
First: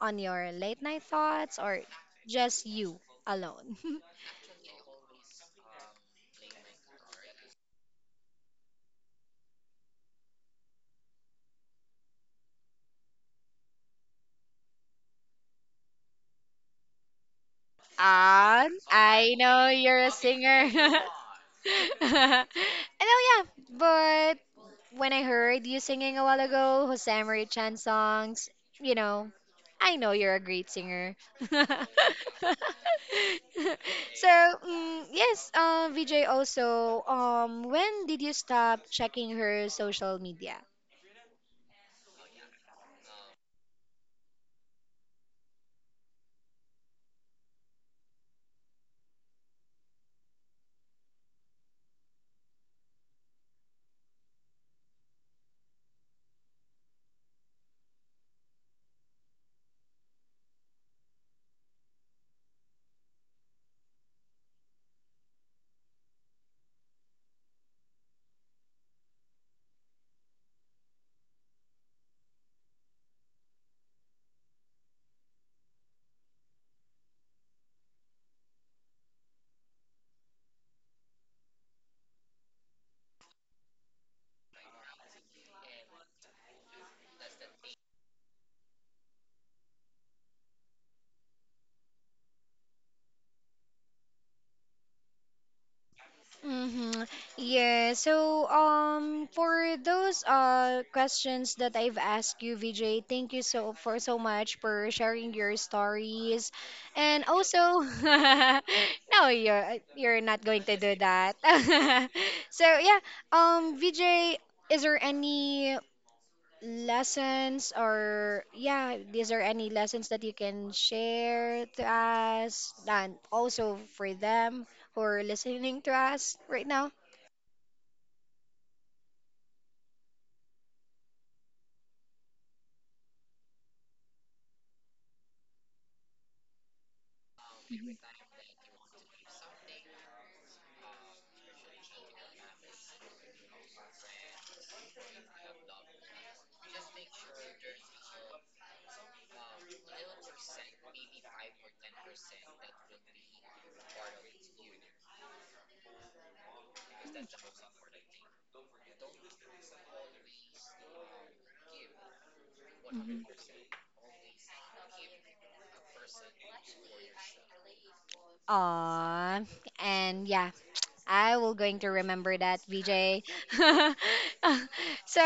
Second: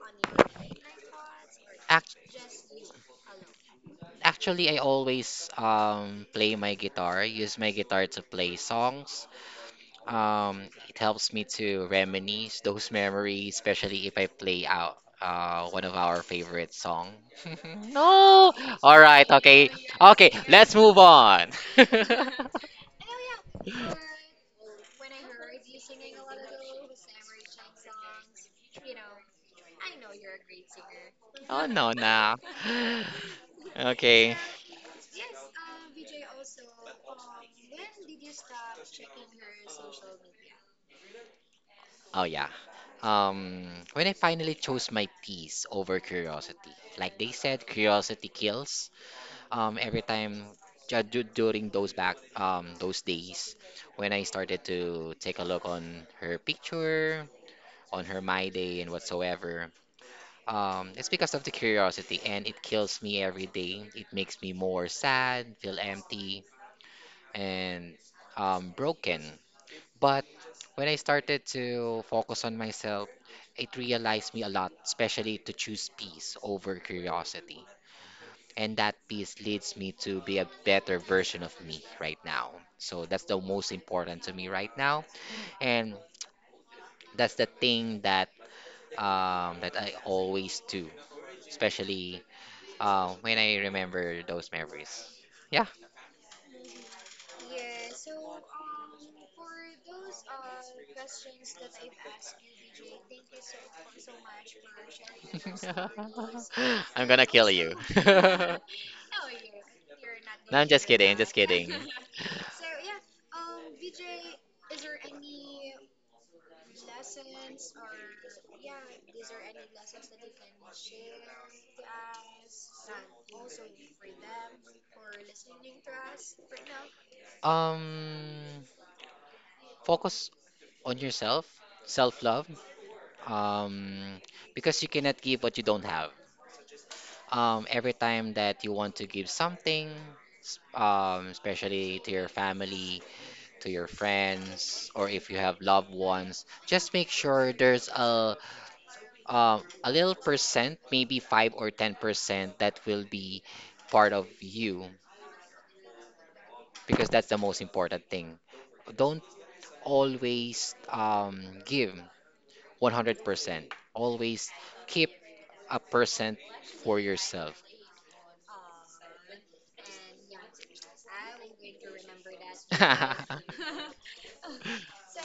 A: on your late night thoughts or
B: Act
A: just you alone?
B: actually I always play my guitar, use my guitar to play songs. It helps me to reminisce those memories, especially if I play out one of our favorite song. No.
A: And
B: All right.
A: I know
B: Okay.
A: you're a
B: Okay.
A: singer.
B: Let's
A: And
B: move on.
A: oh yeah, but when I heard you singing a while ago, Jose Marie Chan songs, you know, I know you're a great singer. So
B: No, nah. Okay.
A: mm, yes, Vijay also, when did you stop checking her social media?
B: Oh yeah. Um, when I finally chose my peace over curiosity, like they said, curiosity kills. Um, every time during those back those days when I started to take a look on her picture, on her My Day and whatsoever, it's because of the curiosity and it kills me every day. It makes me more sad, feel empty, and broken. But when I started to focus on myself, it realized me a lot, especially to choose peace over curiosity, and that peace leads me to be a better version of me right now. So that's the most important to me right now, and that's the thing that that I always do, especially when I remember those memories. Yeah.
A: Mm-hmm. Yeah. So, for those questions that I've asked you, VJ, thank you for so much for sharing your stories,
B: I'm
A: and
B: gonna
A: also, no, you're not going to do that. So yeah, VJ, is there any lessons or yeah, these are any lessons that you can share to us and also for them who are listening to us right now.
B: um focus on yourself, self-love, um because you cannot give what you don't have. Every
A: Mhm.
B: time that you want to give something, especially to your family, to your friends, or if you have loved ones, just make sure there's a little percent, maybe 5 or 10 percent, that will be part of you because that's the most important thing. Don't always give
A: Mhm.
B: 100%. Always keep a percent for yourself.
A: Aw, and yeah, I will going to remember that, VJ. So,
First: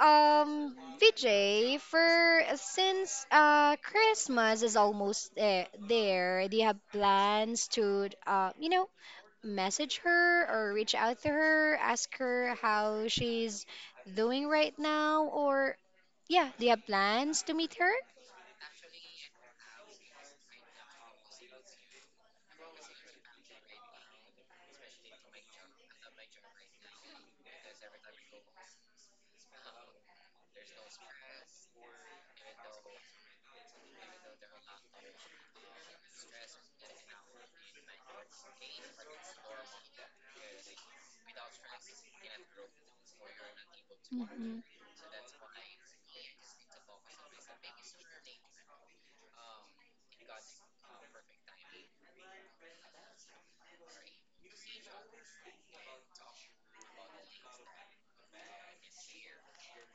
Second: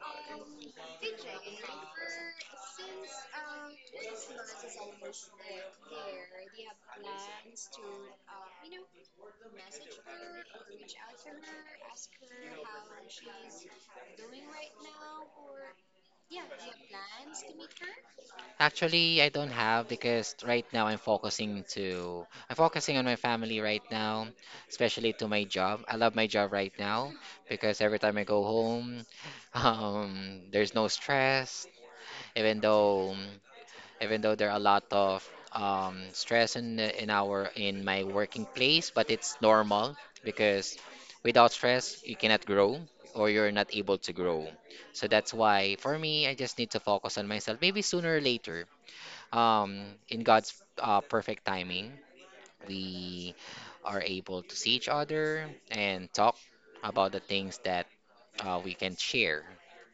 A: um, VJ, for since Christmas is almost there, do you have plans to you know message her or reach out to her, ask her how she's doing right now, or yeah, do you have plans to meet her?
B: Actually, I don't have because right now I'm focusing on my family right now, especially to my job. I love my job right now because every time I go home, there's no stress. Even though even though there are a lot of stress in my working place, but it's normal because without stress you cannot grow or you're not able to grow.
A: Mhm.
B: So that's why for me I just need to focus on myself. Maybe sooner or later in God's perfect timing, we are able to see each other and talk about the things that we can share.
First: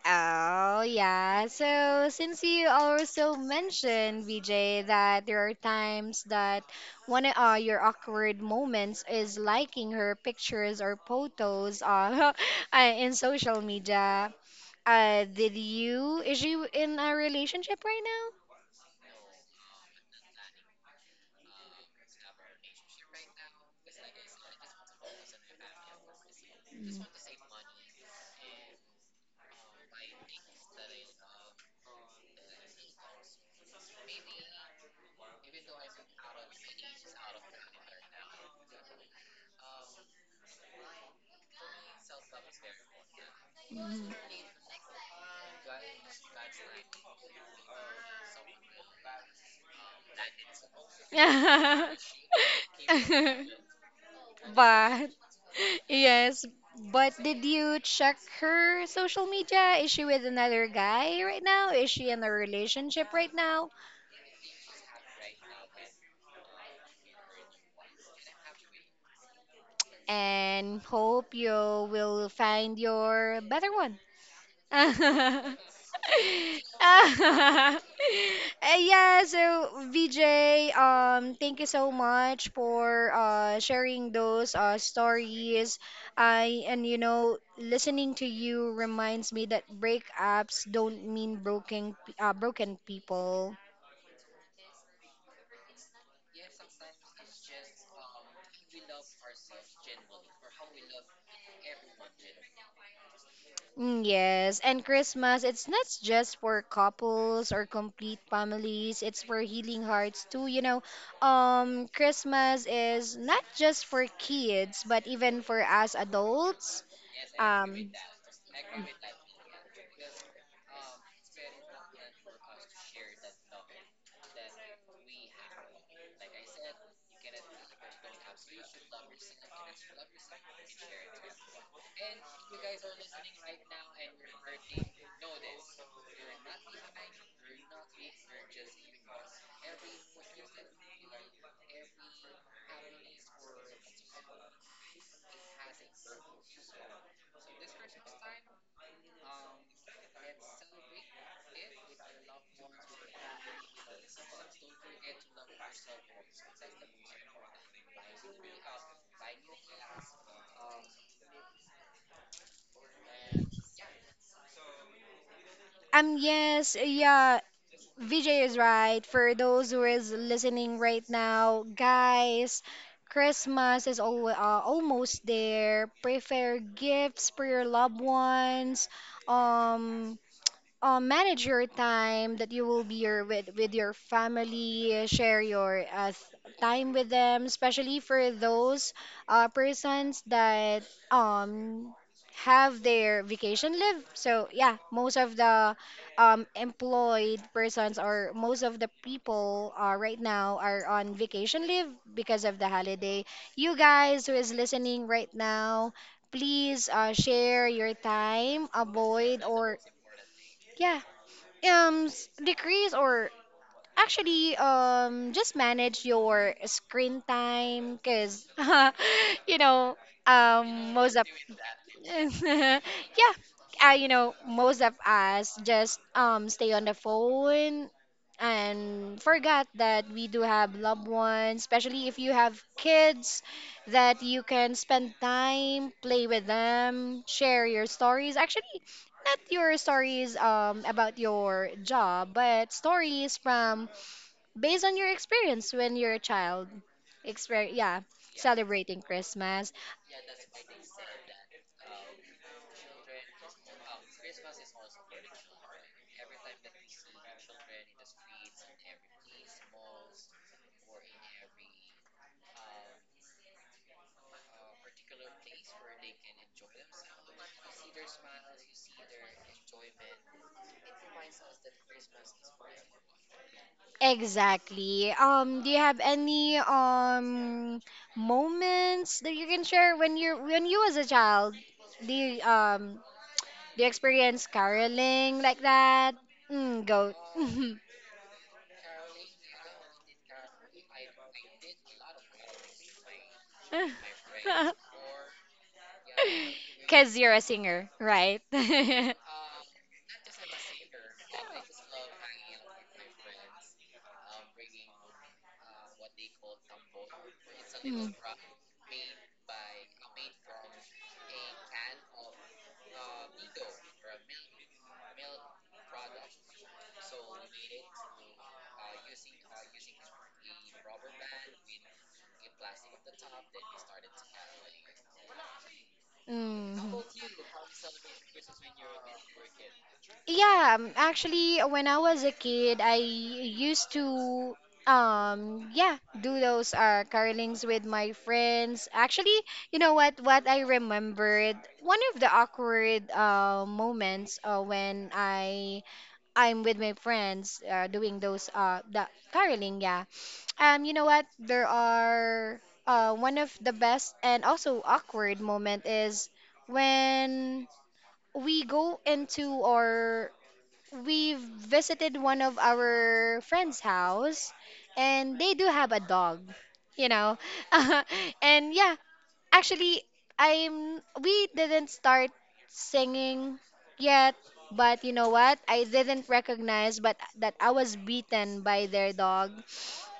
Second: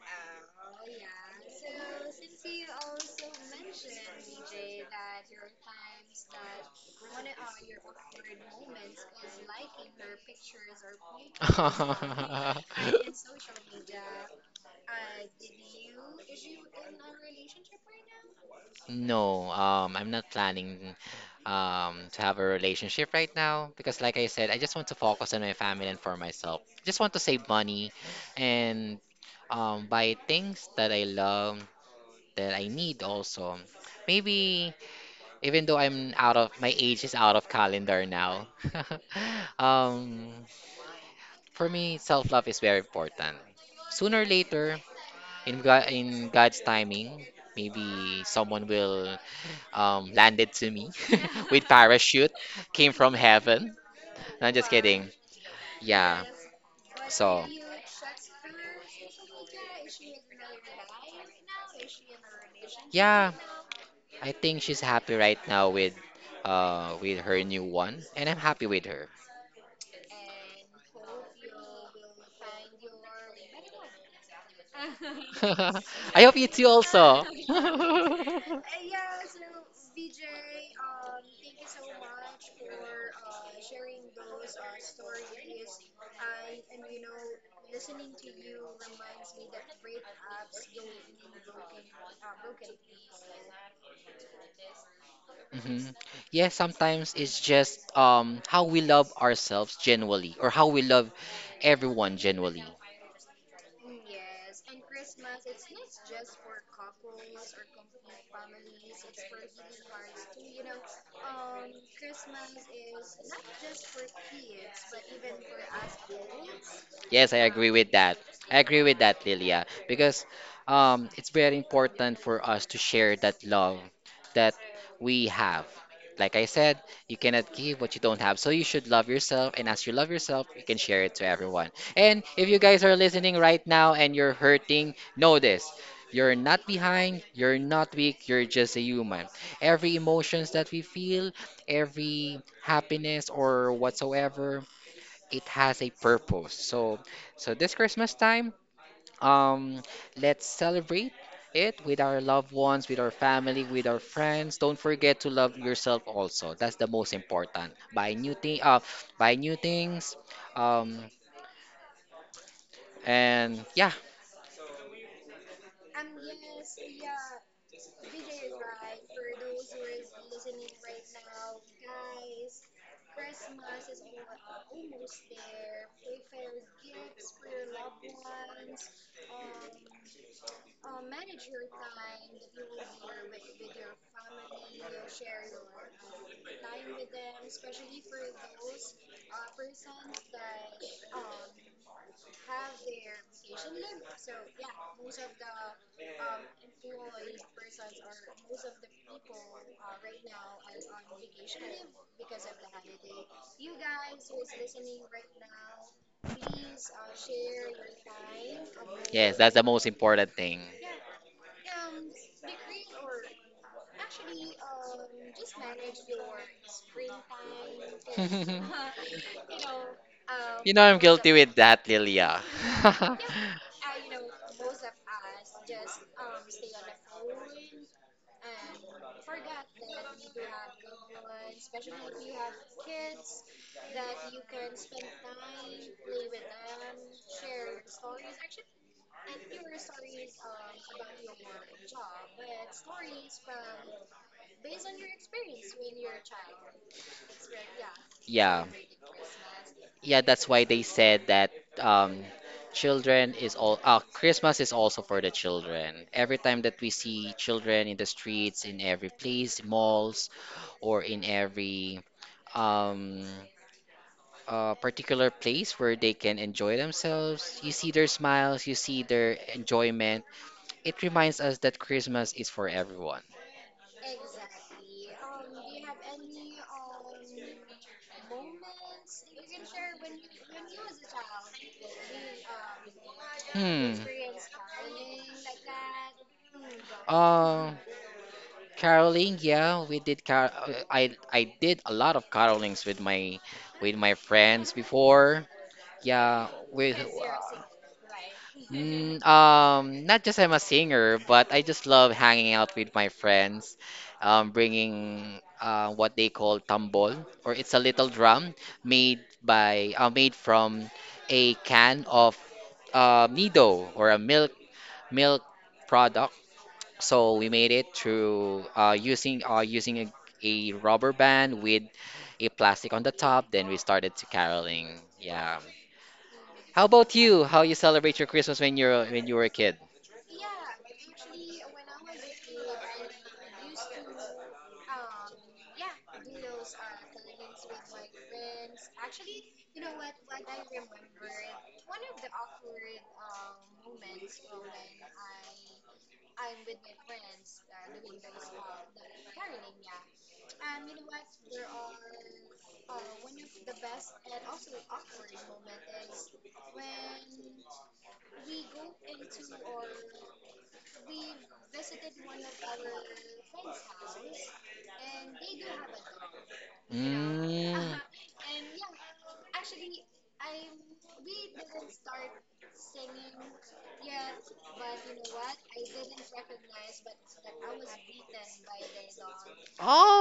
A: Oh, yeah. So, since you also mentioned, VJ, that there are times that one of your awkward moments is liking her pictures or photos, in social media. Is she in a relationship right now?
B: No, I'm not planning to have a relationship right now because, like I said, I just want to focus on my family and for myself. Just
A: Mhm.
B: want to save money and buy things that I love, that I need also. Maybe even though I'm out of my age is out of calendar now. um, for me, self-love is very important. Sooner or later, in God's timing, maybe someone will land it to me, with parachute, came from heaven. No, I'm kidding.
A: But
B: Yeah,
A: yes, but did you check her social media? Is she with another guy right now? Is she in a relationship
B: yeah.
A: right now?
B: I think she's happy right now with with her new one, and I'm happy with her.
A: And hope you will find your better one.
B: I hope you too.
A: Uh, yeah, so VJ, thank you so much for sharing those stories. I, and you know, listening to you reminds me that breakups don't mean broken people.
B: Hmm. Yeah, sometimes it's just how we love ourselves genuinely or how we love everyone genuinely.
A: Mm, yes, and Christmas, it's not just for couples or complete families, it's for healing hearts too, you know. Christmas is not just for kids, but even for us adults.
B: Yes, I agree with
A: Um,
B: that. I agree with that, Lilia, because it's very important for us to share that love, that we have. Like I said, you cannot give what you don't have. So you should love yourself. And as you love yourself, you can share it to everyone. And if you guys are listening right now and you're hurting, know this. You're not behind, you're not weak, you're just a human. Every emotions that we feel, every happiness or whatsoever, it has a purpose. So this Christmas time, um, let's celebrate it with our loved ones, with our family, with our friends. Don't forget to love yourself also. That's the most important. Buy new things. Um, and yeah,
A: yes, yeah, VJ is right. For those who is listening right now, guys, Christmas is al almost there. Prepare gifts for your loved ones. Um, manage your time that you will be with your family, share your time with them, especially for those persons that um have their vacation leave. So yeah, most of the employed persons or most of the people right now are on vacation leave because of the holiday. You guys who is listening right now, please share your time, avoid
B: that's the
A: or
B: most important thing.
A: yeah decrease or actually just manage your screen time because you know most of
B: With that, Lilia.
A: yeah, you know, most of us just stay on the phone and forgot that we do have loved ones, especially if you have kids that you can spend time, play with them, share your stories. Actually, not your stories about your job, but stories from based on your experience when you're a child. Exper Yeah,
B: Yeah,
A: celebrating Christmas.
B: yeah, that's why they said that um, children is all Christmas is also for the children. Every time that we see children in the streets, in every place, malls, or in every um, a particular place where they can enjoy themselves. You see their smiles, you see their enjoyment. It reminds us that Christmas is for everyone.
A: Exactly. Do you have any moments that you can share when you was a child? Do you um do you
B: Hmm.
A: experience caroling like that? Mm, go.
B: Uh, caroling, yeah, we did car I did a lot of carolings with my friends before. Yeah, we—
A: Cause you're a singer, right? Mm.
B: Not just I'm a singer, but I just love hanging out with my friends, bringing what they call tambol, or it's a little drum made by made from a can of Nido or a milk product. So we made it through using a rubber band with a plastic on the top. Then we started to caroling. Yeah. How
A: Mm.
B: about you? How you celebrate your Christmas when you were a kid?
A: Yeah, actually, when I was a kid, I used to, yeah, do those carolings with my friends. Actually, you know what? What I remembered, one of the awkward moments when I'm with my friends doing those the caroling, yeah. You know what? There are one of the best and also awkward moment is when we go into our we visited one of our friends' house, and they do have a dog, you know.
B: Hmm? Mm.
A: And yeah, actually, I'm we didn't start singing yet, but you know what? I didn't recognize, but that I was beaten by their dog.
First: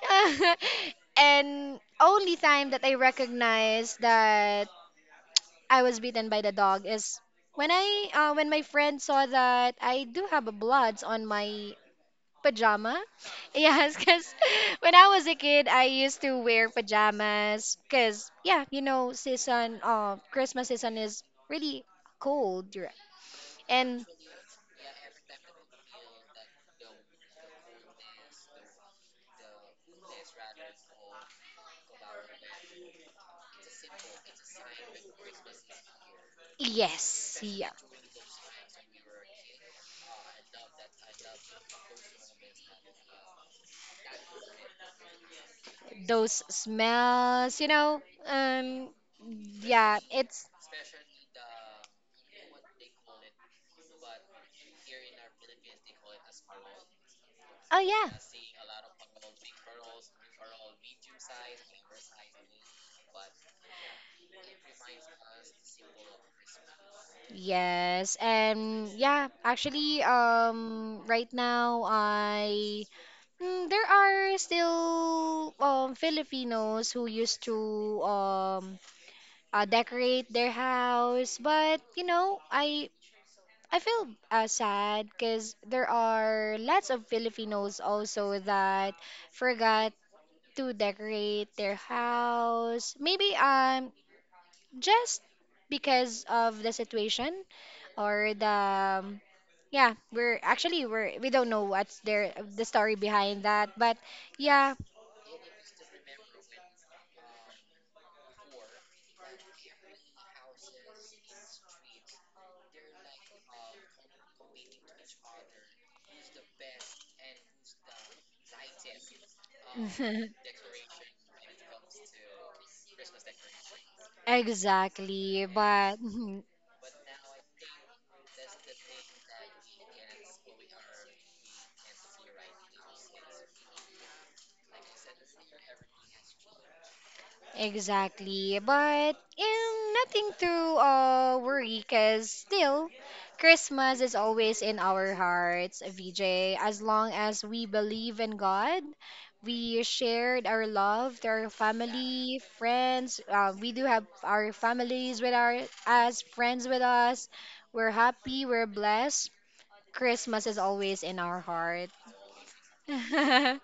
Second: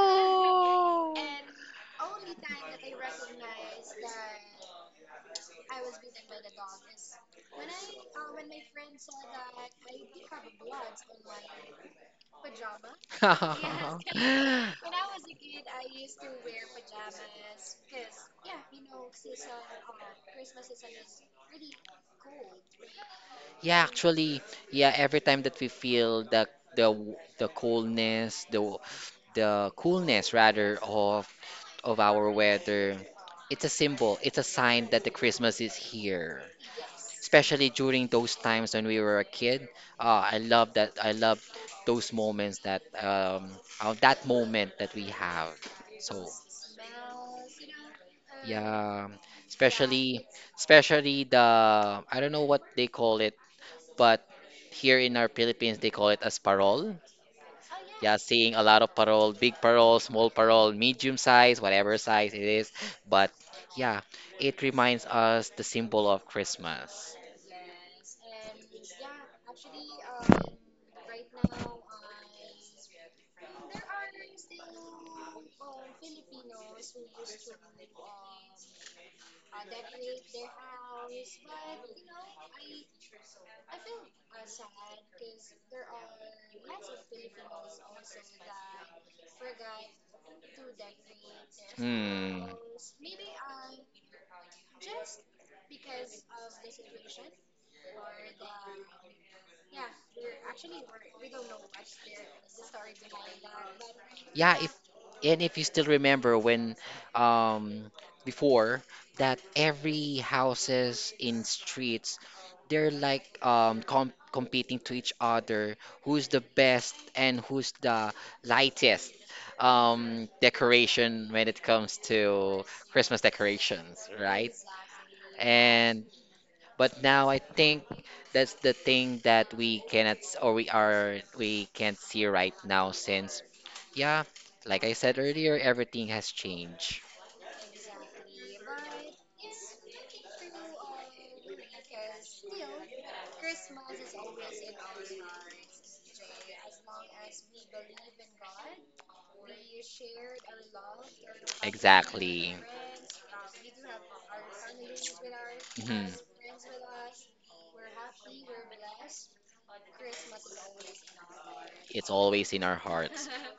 A: And only time that I recognized that I was bitten by the dog is when I when my friend saw that I do have a bloods on my pajama. Yes, because when I was a kid, I used to wear pajamas. Because yeah, you know, season Christmas season is really cold, right?
B: Yeah,
A: And
B: actually, yeah, every time that we feel the the coolness, the the coolness rather of our weather, it's a symbol, it's a sign that the Christmas is here.
A: yes,
B: Especially
A: yeah,
B: during those times when we were a kid. I love those moments that that moment that we have. So,
A: those smells, you know, um,
B: um especially
A: yeah, it's
B: especially the— I don't know what they call it, but here in our Philippines, they call it as parol.
A: oh yeah.
B: Yeah, seeing a lot of parol, big parol, small parol, medium size, whatever size it is. But yeah, it reminds us the symbol of Christmas.
A: Yes, and yeah, actually, right now I mm, there are still Filipinos who used to decorate their house, but you know, I feel sad because there are lots of Filipinos also that forgot to decorate their
B: Hmm.
A: house. Maybe just because of the situation or the yeah we're actually we're we don't know what's there the story behind that, but
B: Yeah, if—
A: yeah.
B: and if you still remember when um before, that every houses in streets, they're like competing to each other, who's the best and who's the lightest decoration when it comes to christmas decorations, right?
A: Exactly, but
B: And but now I think that's the thing that we cannot s- or we are— we can't see right now since, yeah, like I said earlier, everything has changed.
A: exactly, but nothing to worry, because still, Christmas is always in our hearts, VJ. As long as we believe in God, we shared our love to our family, friends. We do have our families with our as
B: Mhm.
A: friends with us. We're happy, we're blessed. Christmas is always in our heart.
B: It's always in our heart.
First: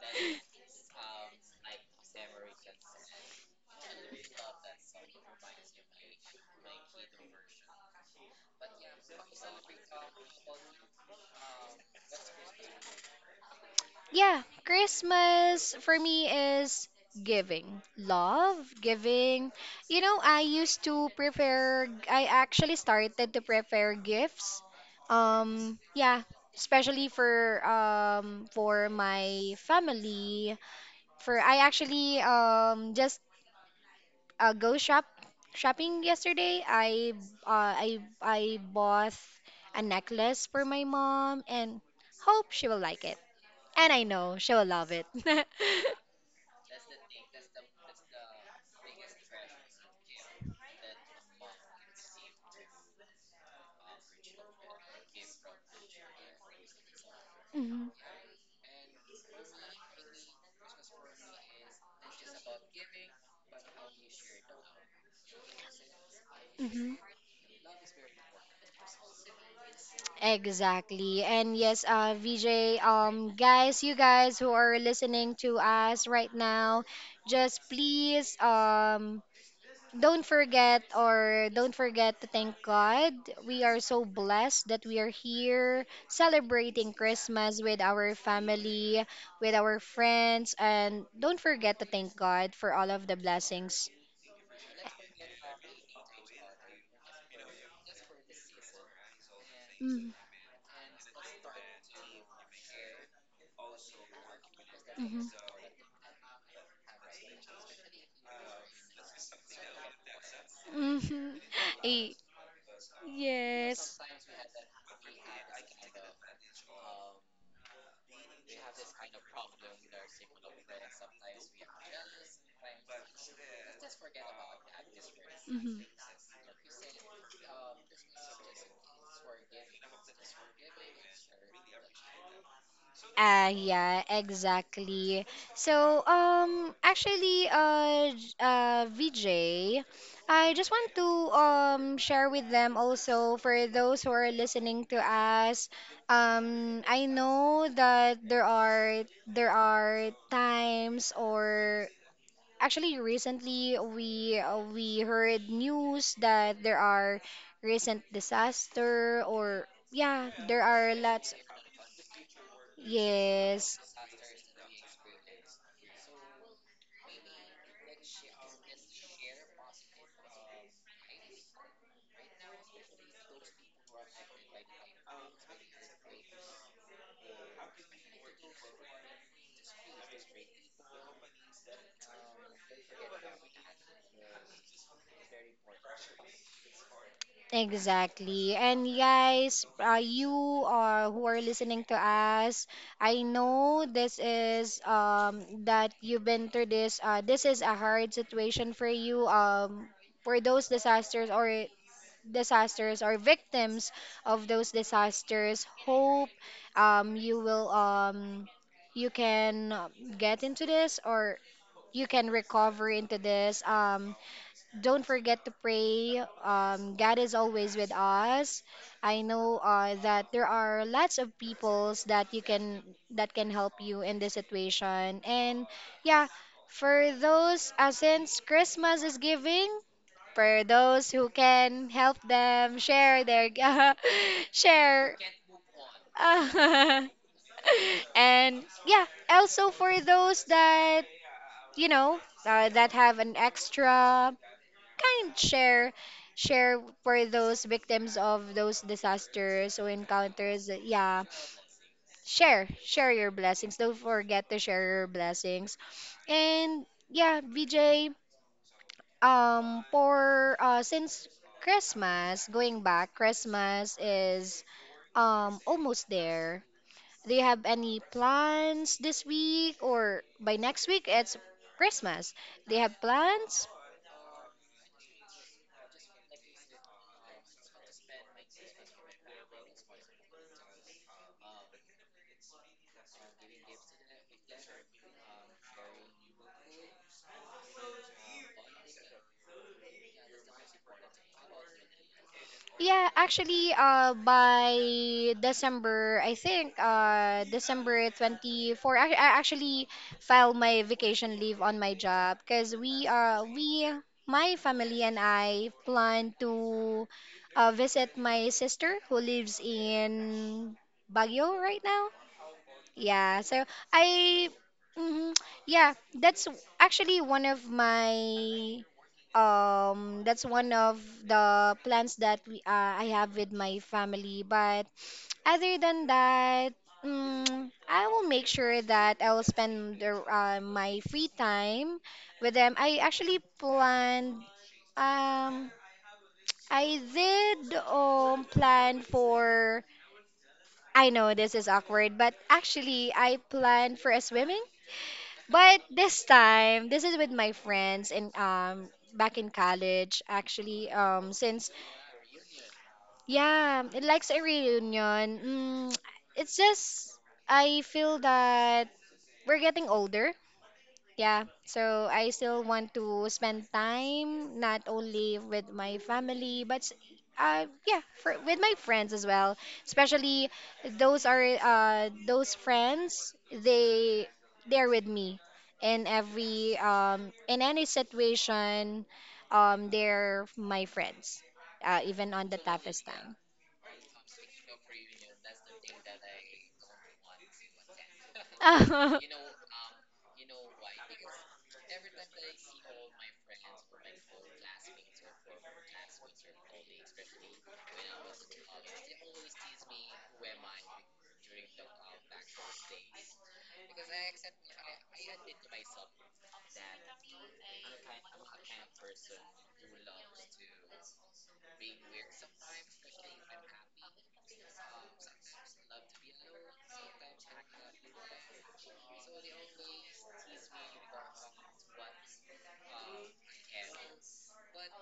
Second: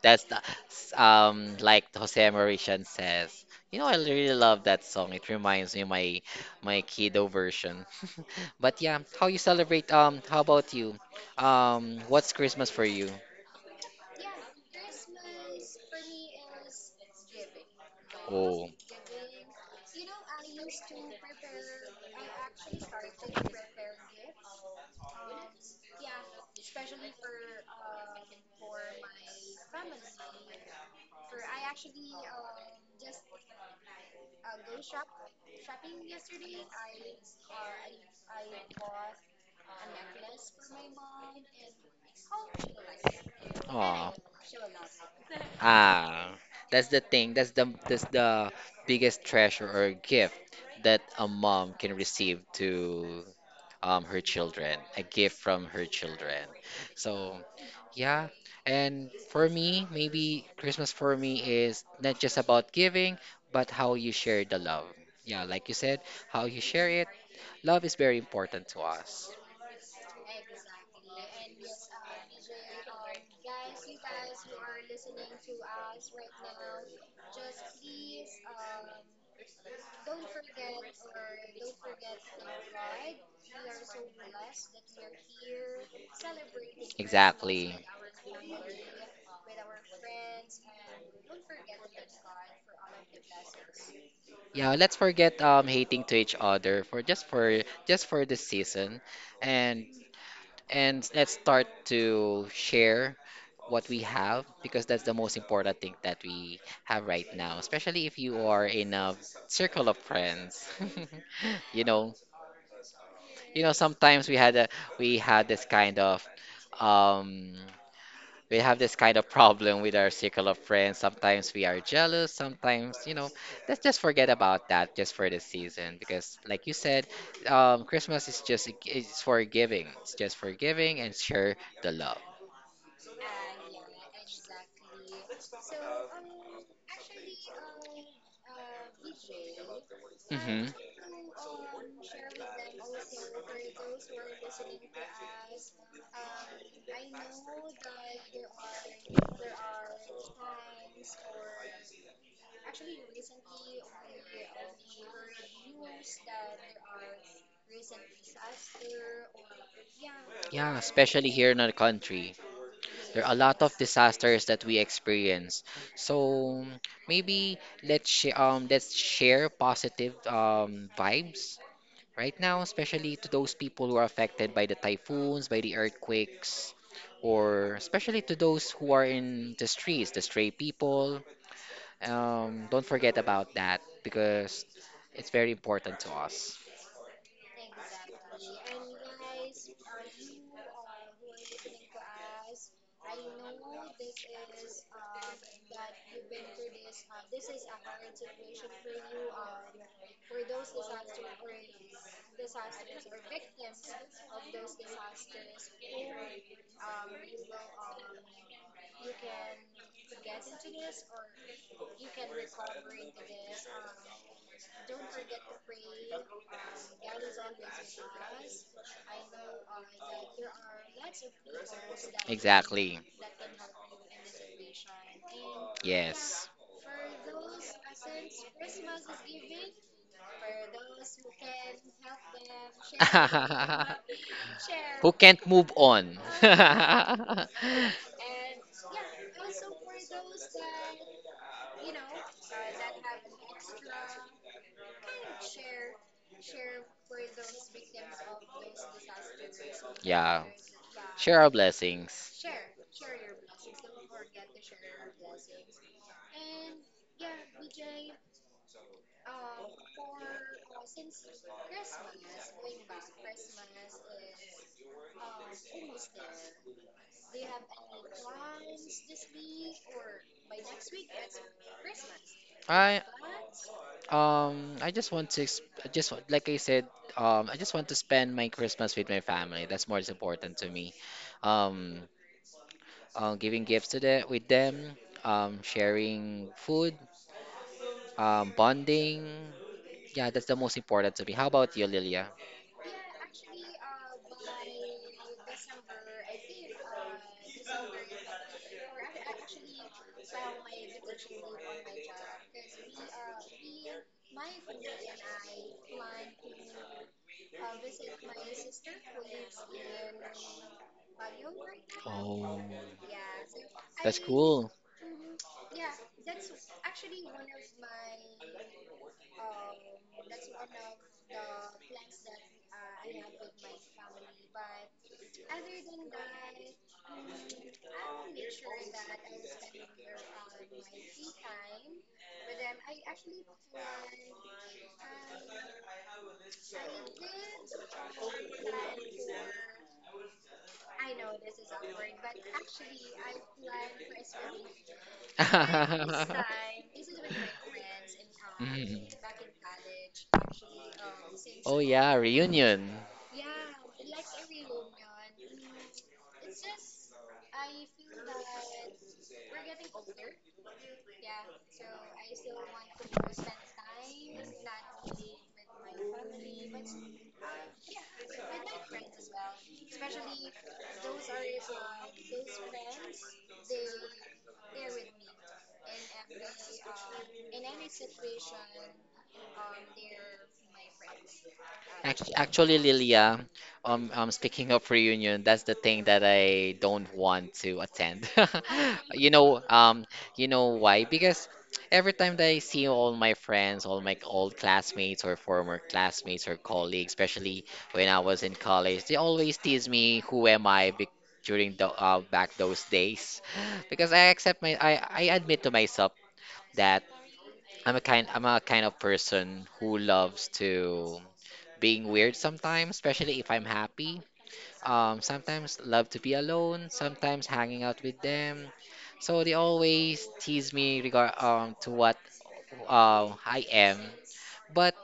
B: That's the s- like Jose Mauritian says. You know, I really love that song. It reminds me of my my kiddo version. But yeah, how you celebrate? How about you? What's Christmas for you?
A: Yeah, Christmas for me is giving love,
B: Oh.
A: giving. You know, I actually started to prepare gifts. Yeah, especially for my family. For I actually just go shop shopping yesterday. I bought a necklace for my mom and hope she will like it. And I know she'll love it.
B: Ah, that's the thing. That's the biggest treasure or gift that a mom can receive to her children, a gift from her children. So,
A: Mhm.
B: yeah. And for me, maybe Christmas for me is not just about giving, but how you share the love. Yeah, like you said, how you share
A: Mhm.
B: it. Love is very important to us.
A: Exactly. And yes, VJ, guys, you guys who are listening to us right now, just please, don't forget to thank God. We are so blessed that we are here celebrating Christmas with our family, with our friends, and don't forget to thank God for all of the blessings.
B: Yeah, let's forget hating to each other for just for this season. And
A: Mm-hmm.
B: and let's start to share what we have because that's the most important thing that we have right now, especially if you are in a circle of friends.
A: Mhm.
B: You
A: Eh,
B: know, you know,
A: yes.
B: sometimes we had a— we had this kind of um we have this kind of problem with our circle of friends. Sometimes we are jealous, sometimes, you know, let's just forget about that just for this
A: Mhm.
B: season because like you said, Christmas is just— it's for giving. It's just for giving and share the love.
A: Ah, yeah, exactly. So, VJ, I just want to share with them also for those who are listening to us. I know that there are times or actually, recently we heard news that there are recent disaster or yeah, there are
B: Especially
A: lots.
B: here in our country, there are a lot of
A: Yes,
B: disasters that we experience. So maybe let's share positive vibes right now, especially to those people who are affected by the typhoons, by the earthquakes, or especially to those who are in the streets, the stray people. Don't forget about that because it's very important to us.
A: exactly. And guys, you who are listening to us, I know this is that you've been through this. This is a hard situation for you. For those disasters or victims of those disasters, hope you will you can get into this or you can recover into this, don't forget to pray, god is always with us. I know that there are lots of peoples that you can that can help you in this situation, and
B: Yeah.
A: yeah, for those since christmas is giving, for those who can help them share their
B: Who
A: share
B: can't move on?
A: and yeah, also for those that you know that have an extra kind, share for those victims of those disasters or encounters, yeah,
B: Here are blessings.
A: share your blessings, don't forget to share your blessings. And yeah, VJ, for since Christmas, going back, Christmas is almost there. Do you have any plans this week or by next week? It's Christmas. Do you
B: I
A: have plans?
B: I just want to exp- I just want- Like I said, I just want to spend my Christmas with my family. That's more important to me. Um Giving gifts to the, with them, sharing food, bonding. Yeah, that's the most important to me. How about you, Lilia?
A: Yeah, actually, by December, I think, December 24, I actually filed my vacation leave on my job because my family and I plan to visit my sister who lives in Baguio right now. Yeah, so I,
B: Cool.
A: mhm, yeah, that's actually that's one of the plans that I have with my family. But other than that, I will make sure that I will spend my free time with them. I actually planned, um, I did plan for I know this is awkward, but actually I planned for a swimming. But this time, this is with my friends and back in college, actually since
B: Yeah, reunion.
A: yeah, it likes a reunion. It's just I feel that we're getting older, yeah, so I still want to spend time not only with my family, but yeah, with my friends as well. Especially those are those friends. They're with me in every in any situation. They're my friends, even on the
B: Actually,
A: toughest time.
B: Lilia, speaking of reunion, that's the thing that I don't want to attend. You know, um, you know why? Because every time that I see all my friends, all my old classmates or former classmates or colleagues, especially when I was in college, they always tease me, "Who am I?" Be— during the back those days, because I accept my— I admit to myself that I'm a kind of person who loves to being weird sometimes, especially if I'm happy, sometimes love to be alone, sometimes hanging out with them. So they always tease me regard to what I am. But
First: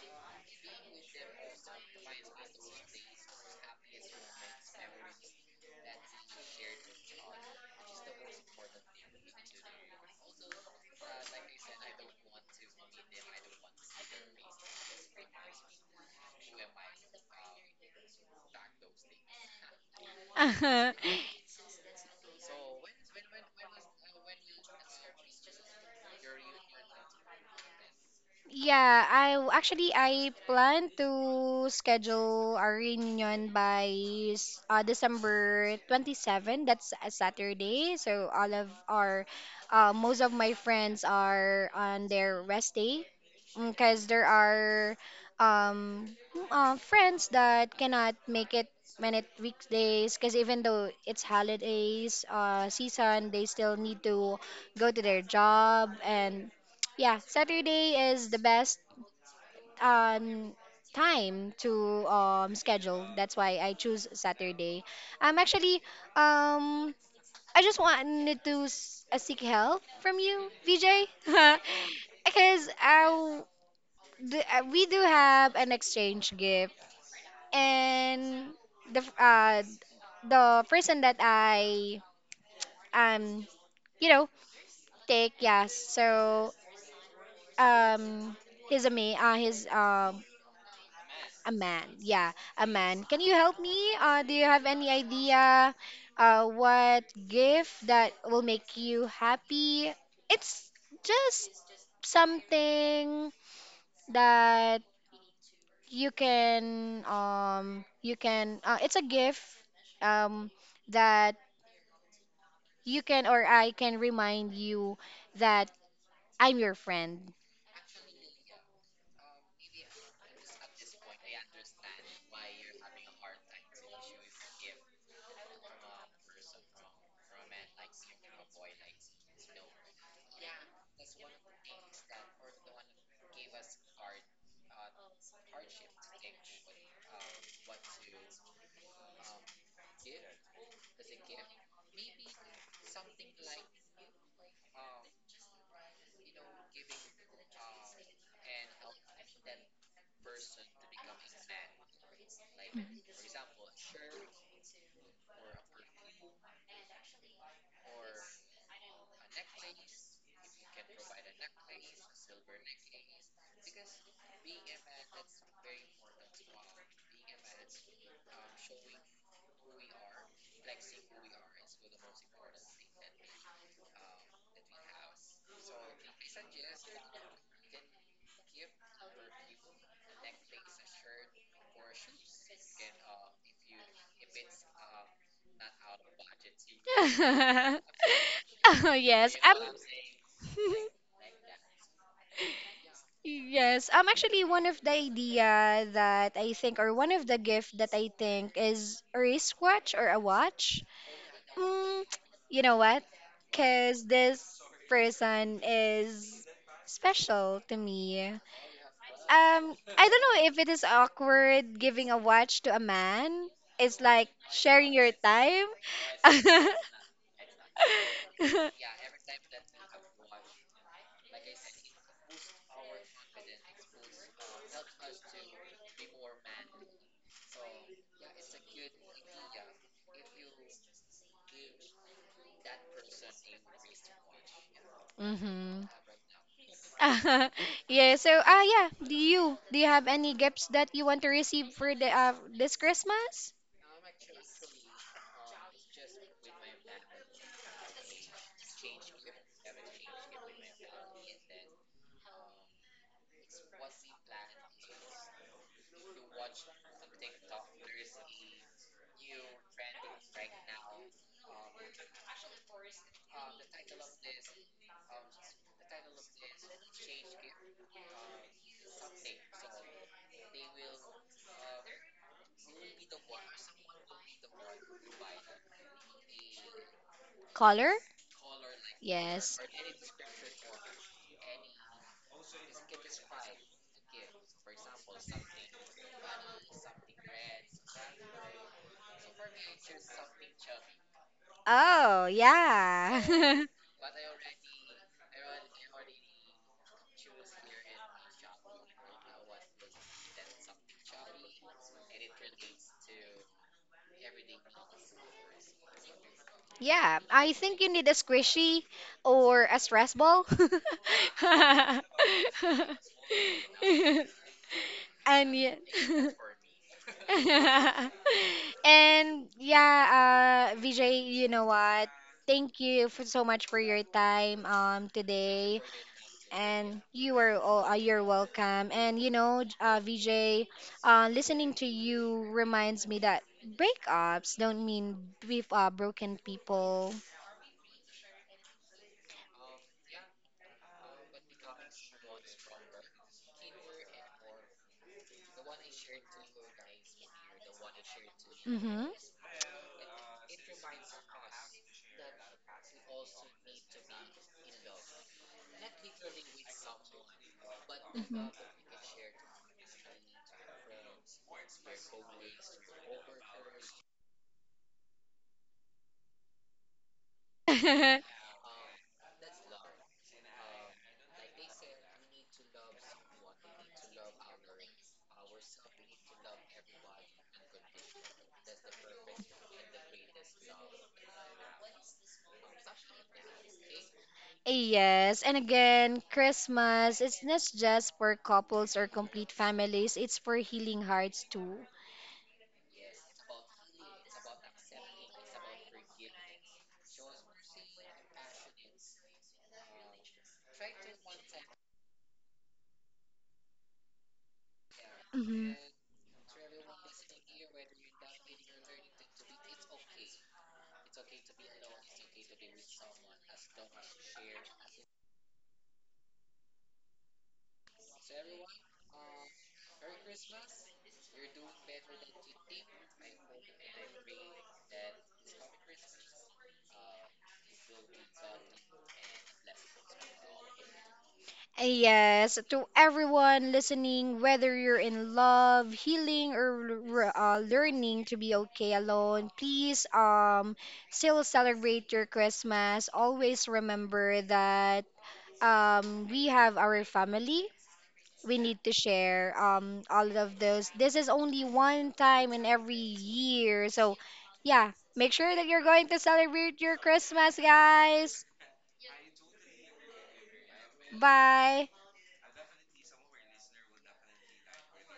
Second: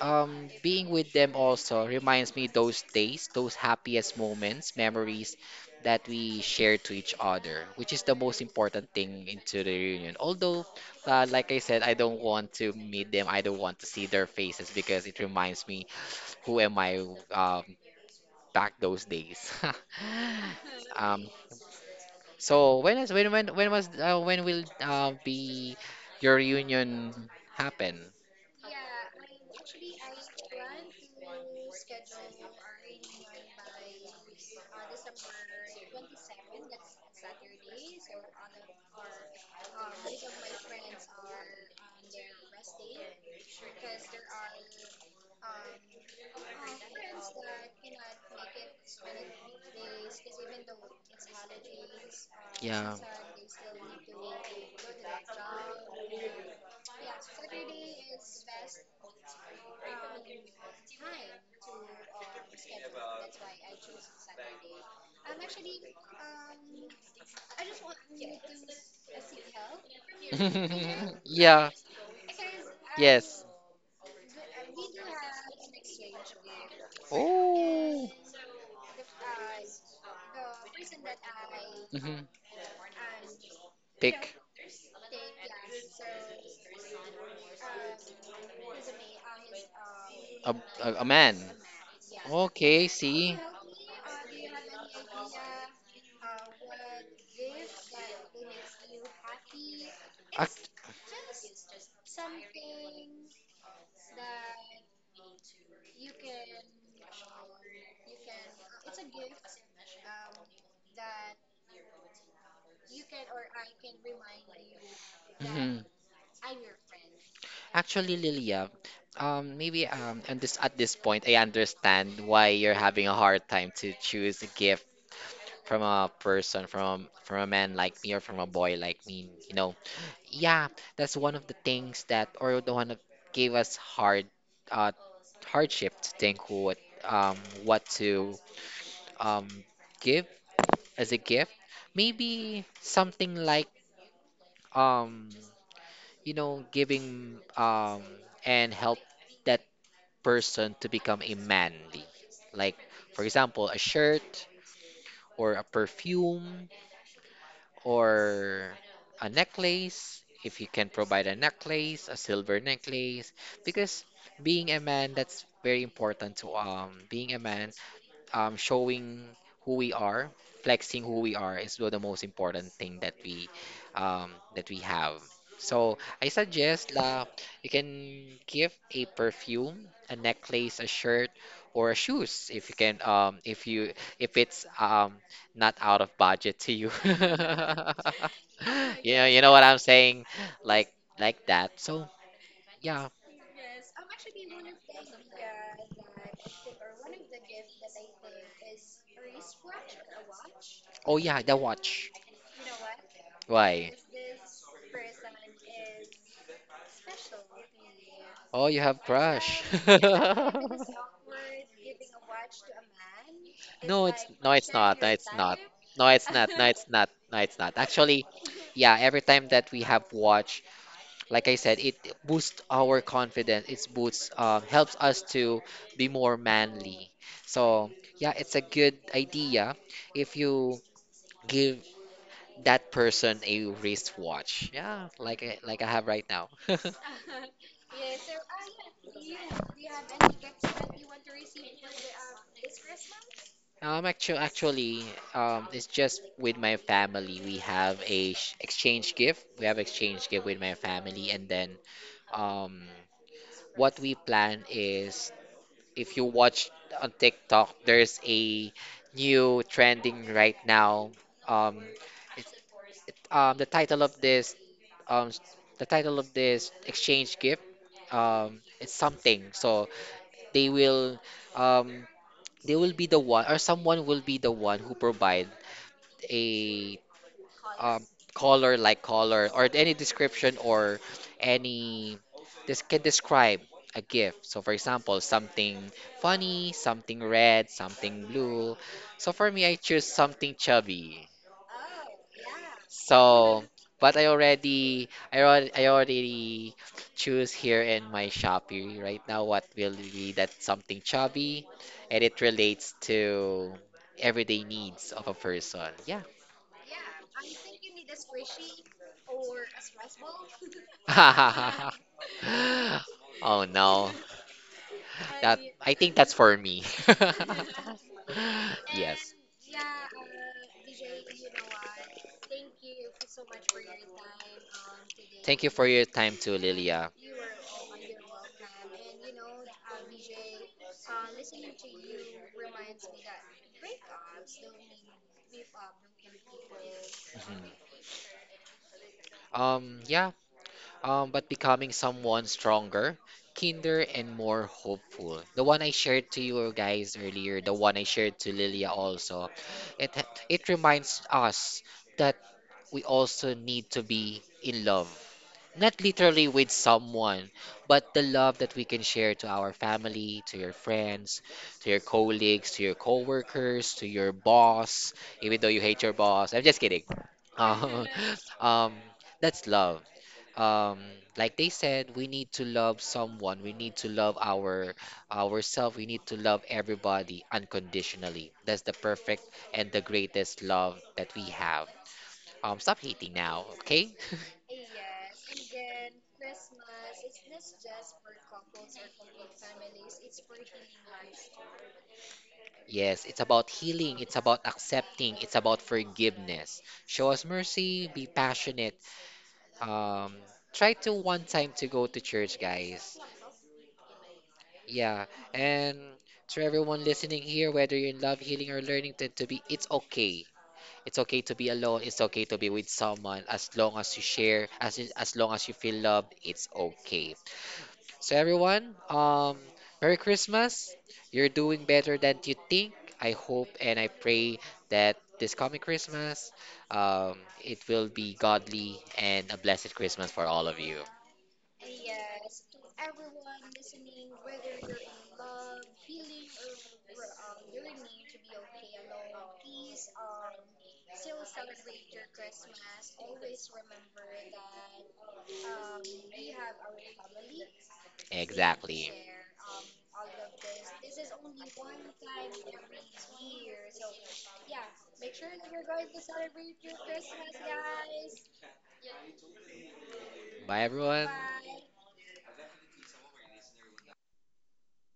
B: being with them also reminds me those days, those happiest moments, memories that we share to each other, which is the most important thing into the reunion. Although, like I said, I don't want to meet them. I don't want to see their faces because it reminds me who am I uh, back those days. Um, so when is when was when will be your reunion happen?
A: Yeah, actually I plan to schedule our reunion by December 27. That's a Saturday. So all of our most of my friends are on their rest day because there are friends that cannot make it when it weekdays, because even though it's holidays season, they still need to go to their job, and yeah, Saturday is the best um time to schedule. That's why I choose Saturday. Actually um I just wanted to seek help from you, VJ,
B: Yeah.
A: because we do have an exchange gift,
B: Oh.
A: and the f- uh the person that I
B: Mhm.
A: um you know, take yes. So um he's
B: A, a man.
A: a man, yeah, a
B: Okay,
A: man. Can you
B: see.
A: help me? Do you have any idea what gift that will make you happy?
B: Ac-
A: It's just something that you can it's a gift um that you can, or I can remind you that I'm your friend.
B: Actually, Lilia, maybe and this at this point, I understand why you're having a hard time to choose a gift from a person, from a man like me or from a boy like me. You know, yeah, that's one of the things that, or the one that gave us hard, uh, hardship to think um, what to, um, give as a gift. Maybe something like, um, you know, giving, and help that person to become a manly. Like, for example, a shirt or a perfume or a necklace, if you can provide a necklace, a silver necklace, because being a man, that's very important to being a man, showing who we are, flexing who we are is the most important thing that we have. So I suggest la— you can give a perfume, a necklace, a shirt, or a shoes if you can if you if it's not out of budget to you.
A: yes,
B: You know
A: I'm
B: what I'm saying, like like that. So yeah.
A: Yes, actually, one of the idea that I think, or one of the gift that I think is a wristwatch or a watch.
B: Oh yeah, the
A: Mm,
B: watch.
A: you know what?
B: Why?
A: Because this person is special to me.
B: Oh, you have—
A: I don't know if it is awkward giving a watch to a man. It's like sharing your time.
B: No, it's— it's not. No, it's not. Actually, yeah, every time that we have watch, like I said, it boosts our confidence. It boosts, helps us to be more manly. So yeah, it's a good idea if you give that person a wristwatch. Yeah, like
A: mm-hmm.
B: I have right now.
A: yeah. So ah yeah. Do you have any gifts that you want to receive for the this Christmas?
B: Actually, it's just with my family. We have a sh- exchange gift. We have exchange gift with my family, and then um, what we plan is if you watch on TikTok, there's a new trending right now. Um, it's, the title of this s- The title of this exchange gift, it's something. So they will um, they will be the one or someone will be the one who provide a
A: Color?
B: um, color, like color
A: Yes.
B: or any description or any— this can describe a gift. So for example, something funny, something red, something blue. So for me, I choose something chubby.
A: Oh
B: So—
A: yeah.
B: but I already I already, I already choose here in my Shopee right now what will be that something chubby and it relates to everyday needs of a person. Yeah.
A: yeah. I think you need a squishy or a stress ball.
B: Oh no.
A: and yeah.
B: I think that's for me. Thank
A: And yeah, Vijay, you know what? Thank you for so much for your time
B: you
A: today.
B: for your time too,
A: And
B: Lilia.
A: you are all you're welcome. And you know, Vijay, listening to you reminds me that breakups don't mean beef broken people.
B: Mhm. Yeah. But becoming someone stronger, kinder, and more hopeful. The one I shared to you guys earlier, the one I shared to Lilia
A: Mm-hmm.
B: also. It— it reminds us that we also need to be in love. Not literally with someone, but the love that we can share to our family, to your friends, to your colleagues, to your coworkers, to your boss, even though you hate your boss. I'm just kidding. Uh,
A: hmm.
B: um, that's love. Um, like they said, we need to love someone. We need to love our— ourselves. We need to love everybody unconditionally. That's the perfect and the greatest love that we have. Stop hating now, okay?
A: Yes, and again, Christmas is not just for couples or complete families, it's for healing hearts too.
B: Yes, it's about healing, it's about accepting, it's about forgiveness. Show us mercy, be passionate. Um, try to one time to go to church, guys. Yeah,
A: Hmm.
B: and to everyone listening here, whether you're in love, healing, or learning to be, it's okay. It's okay to be alone. It's okay to be with someone. As long as you share, as long as you feel loved, it's okay. So everyone, Merry Christmas. You're doing better than you think. I hope and I pray that this coming Christmas, um, it will be godly and a blessed Christmas for all of you.
A: Yes, to everyone listening, whether you're in love, healing, or learning to be okay alone, please still celebrate your Christmas. Always remember that we have our family, we need to
B: Exactly.
A: share all of those. This is only one time in every year. So yeah, make sure that you're going to celebrate your Christmas, guys.
B: Bye everyone.
A: Bye.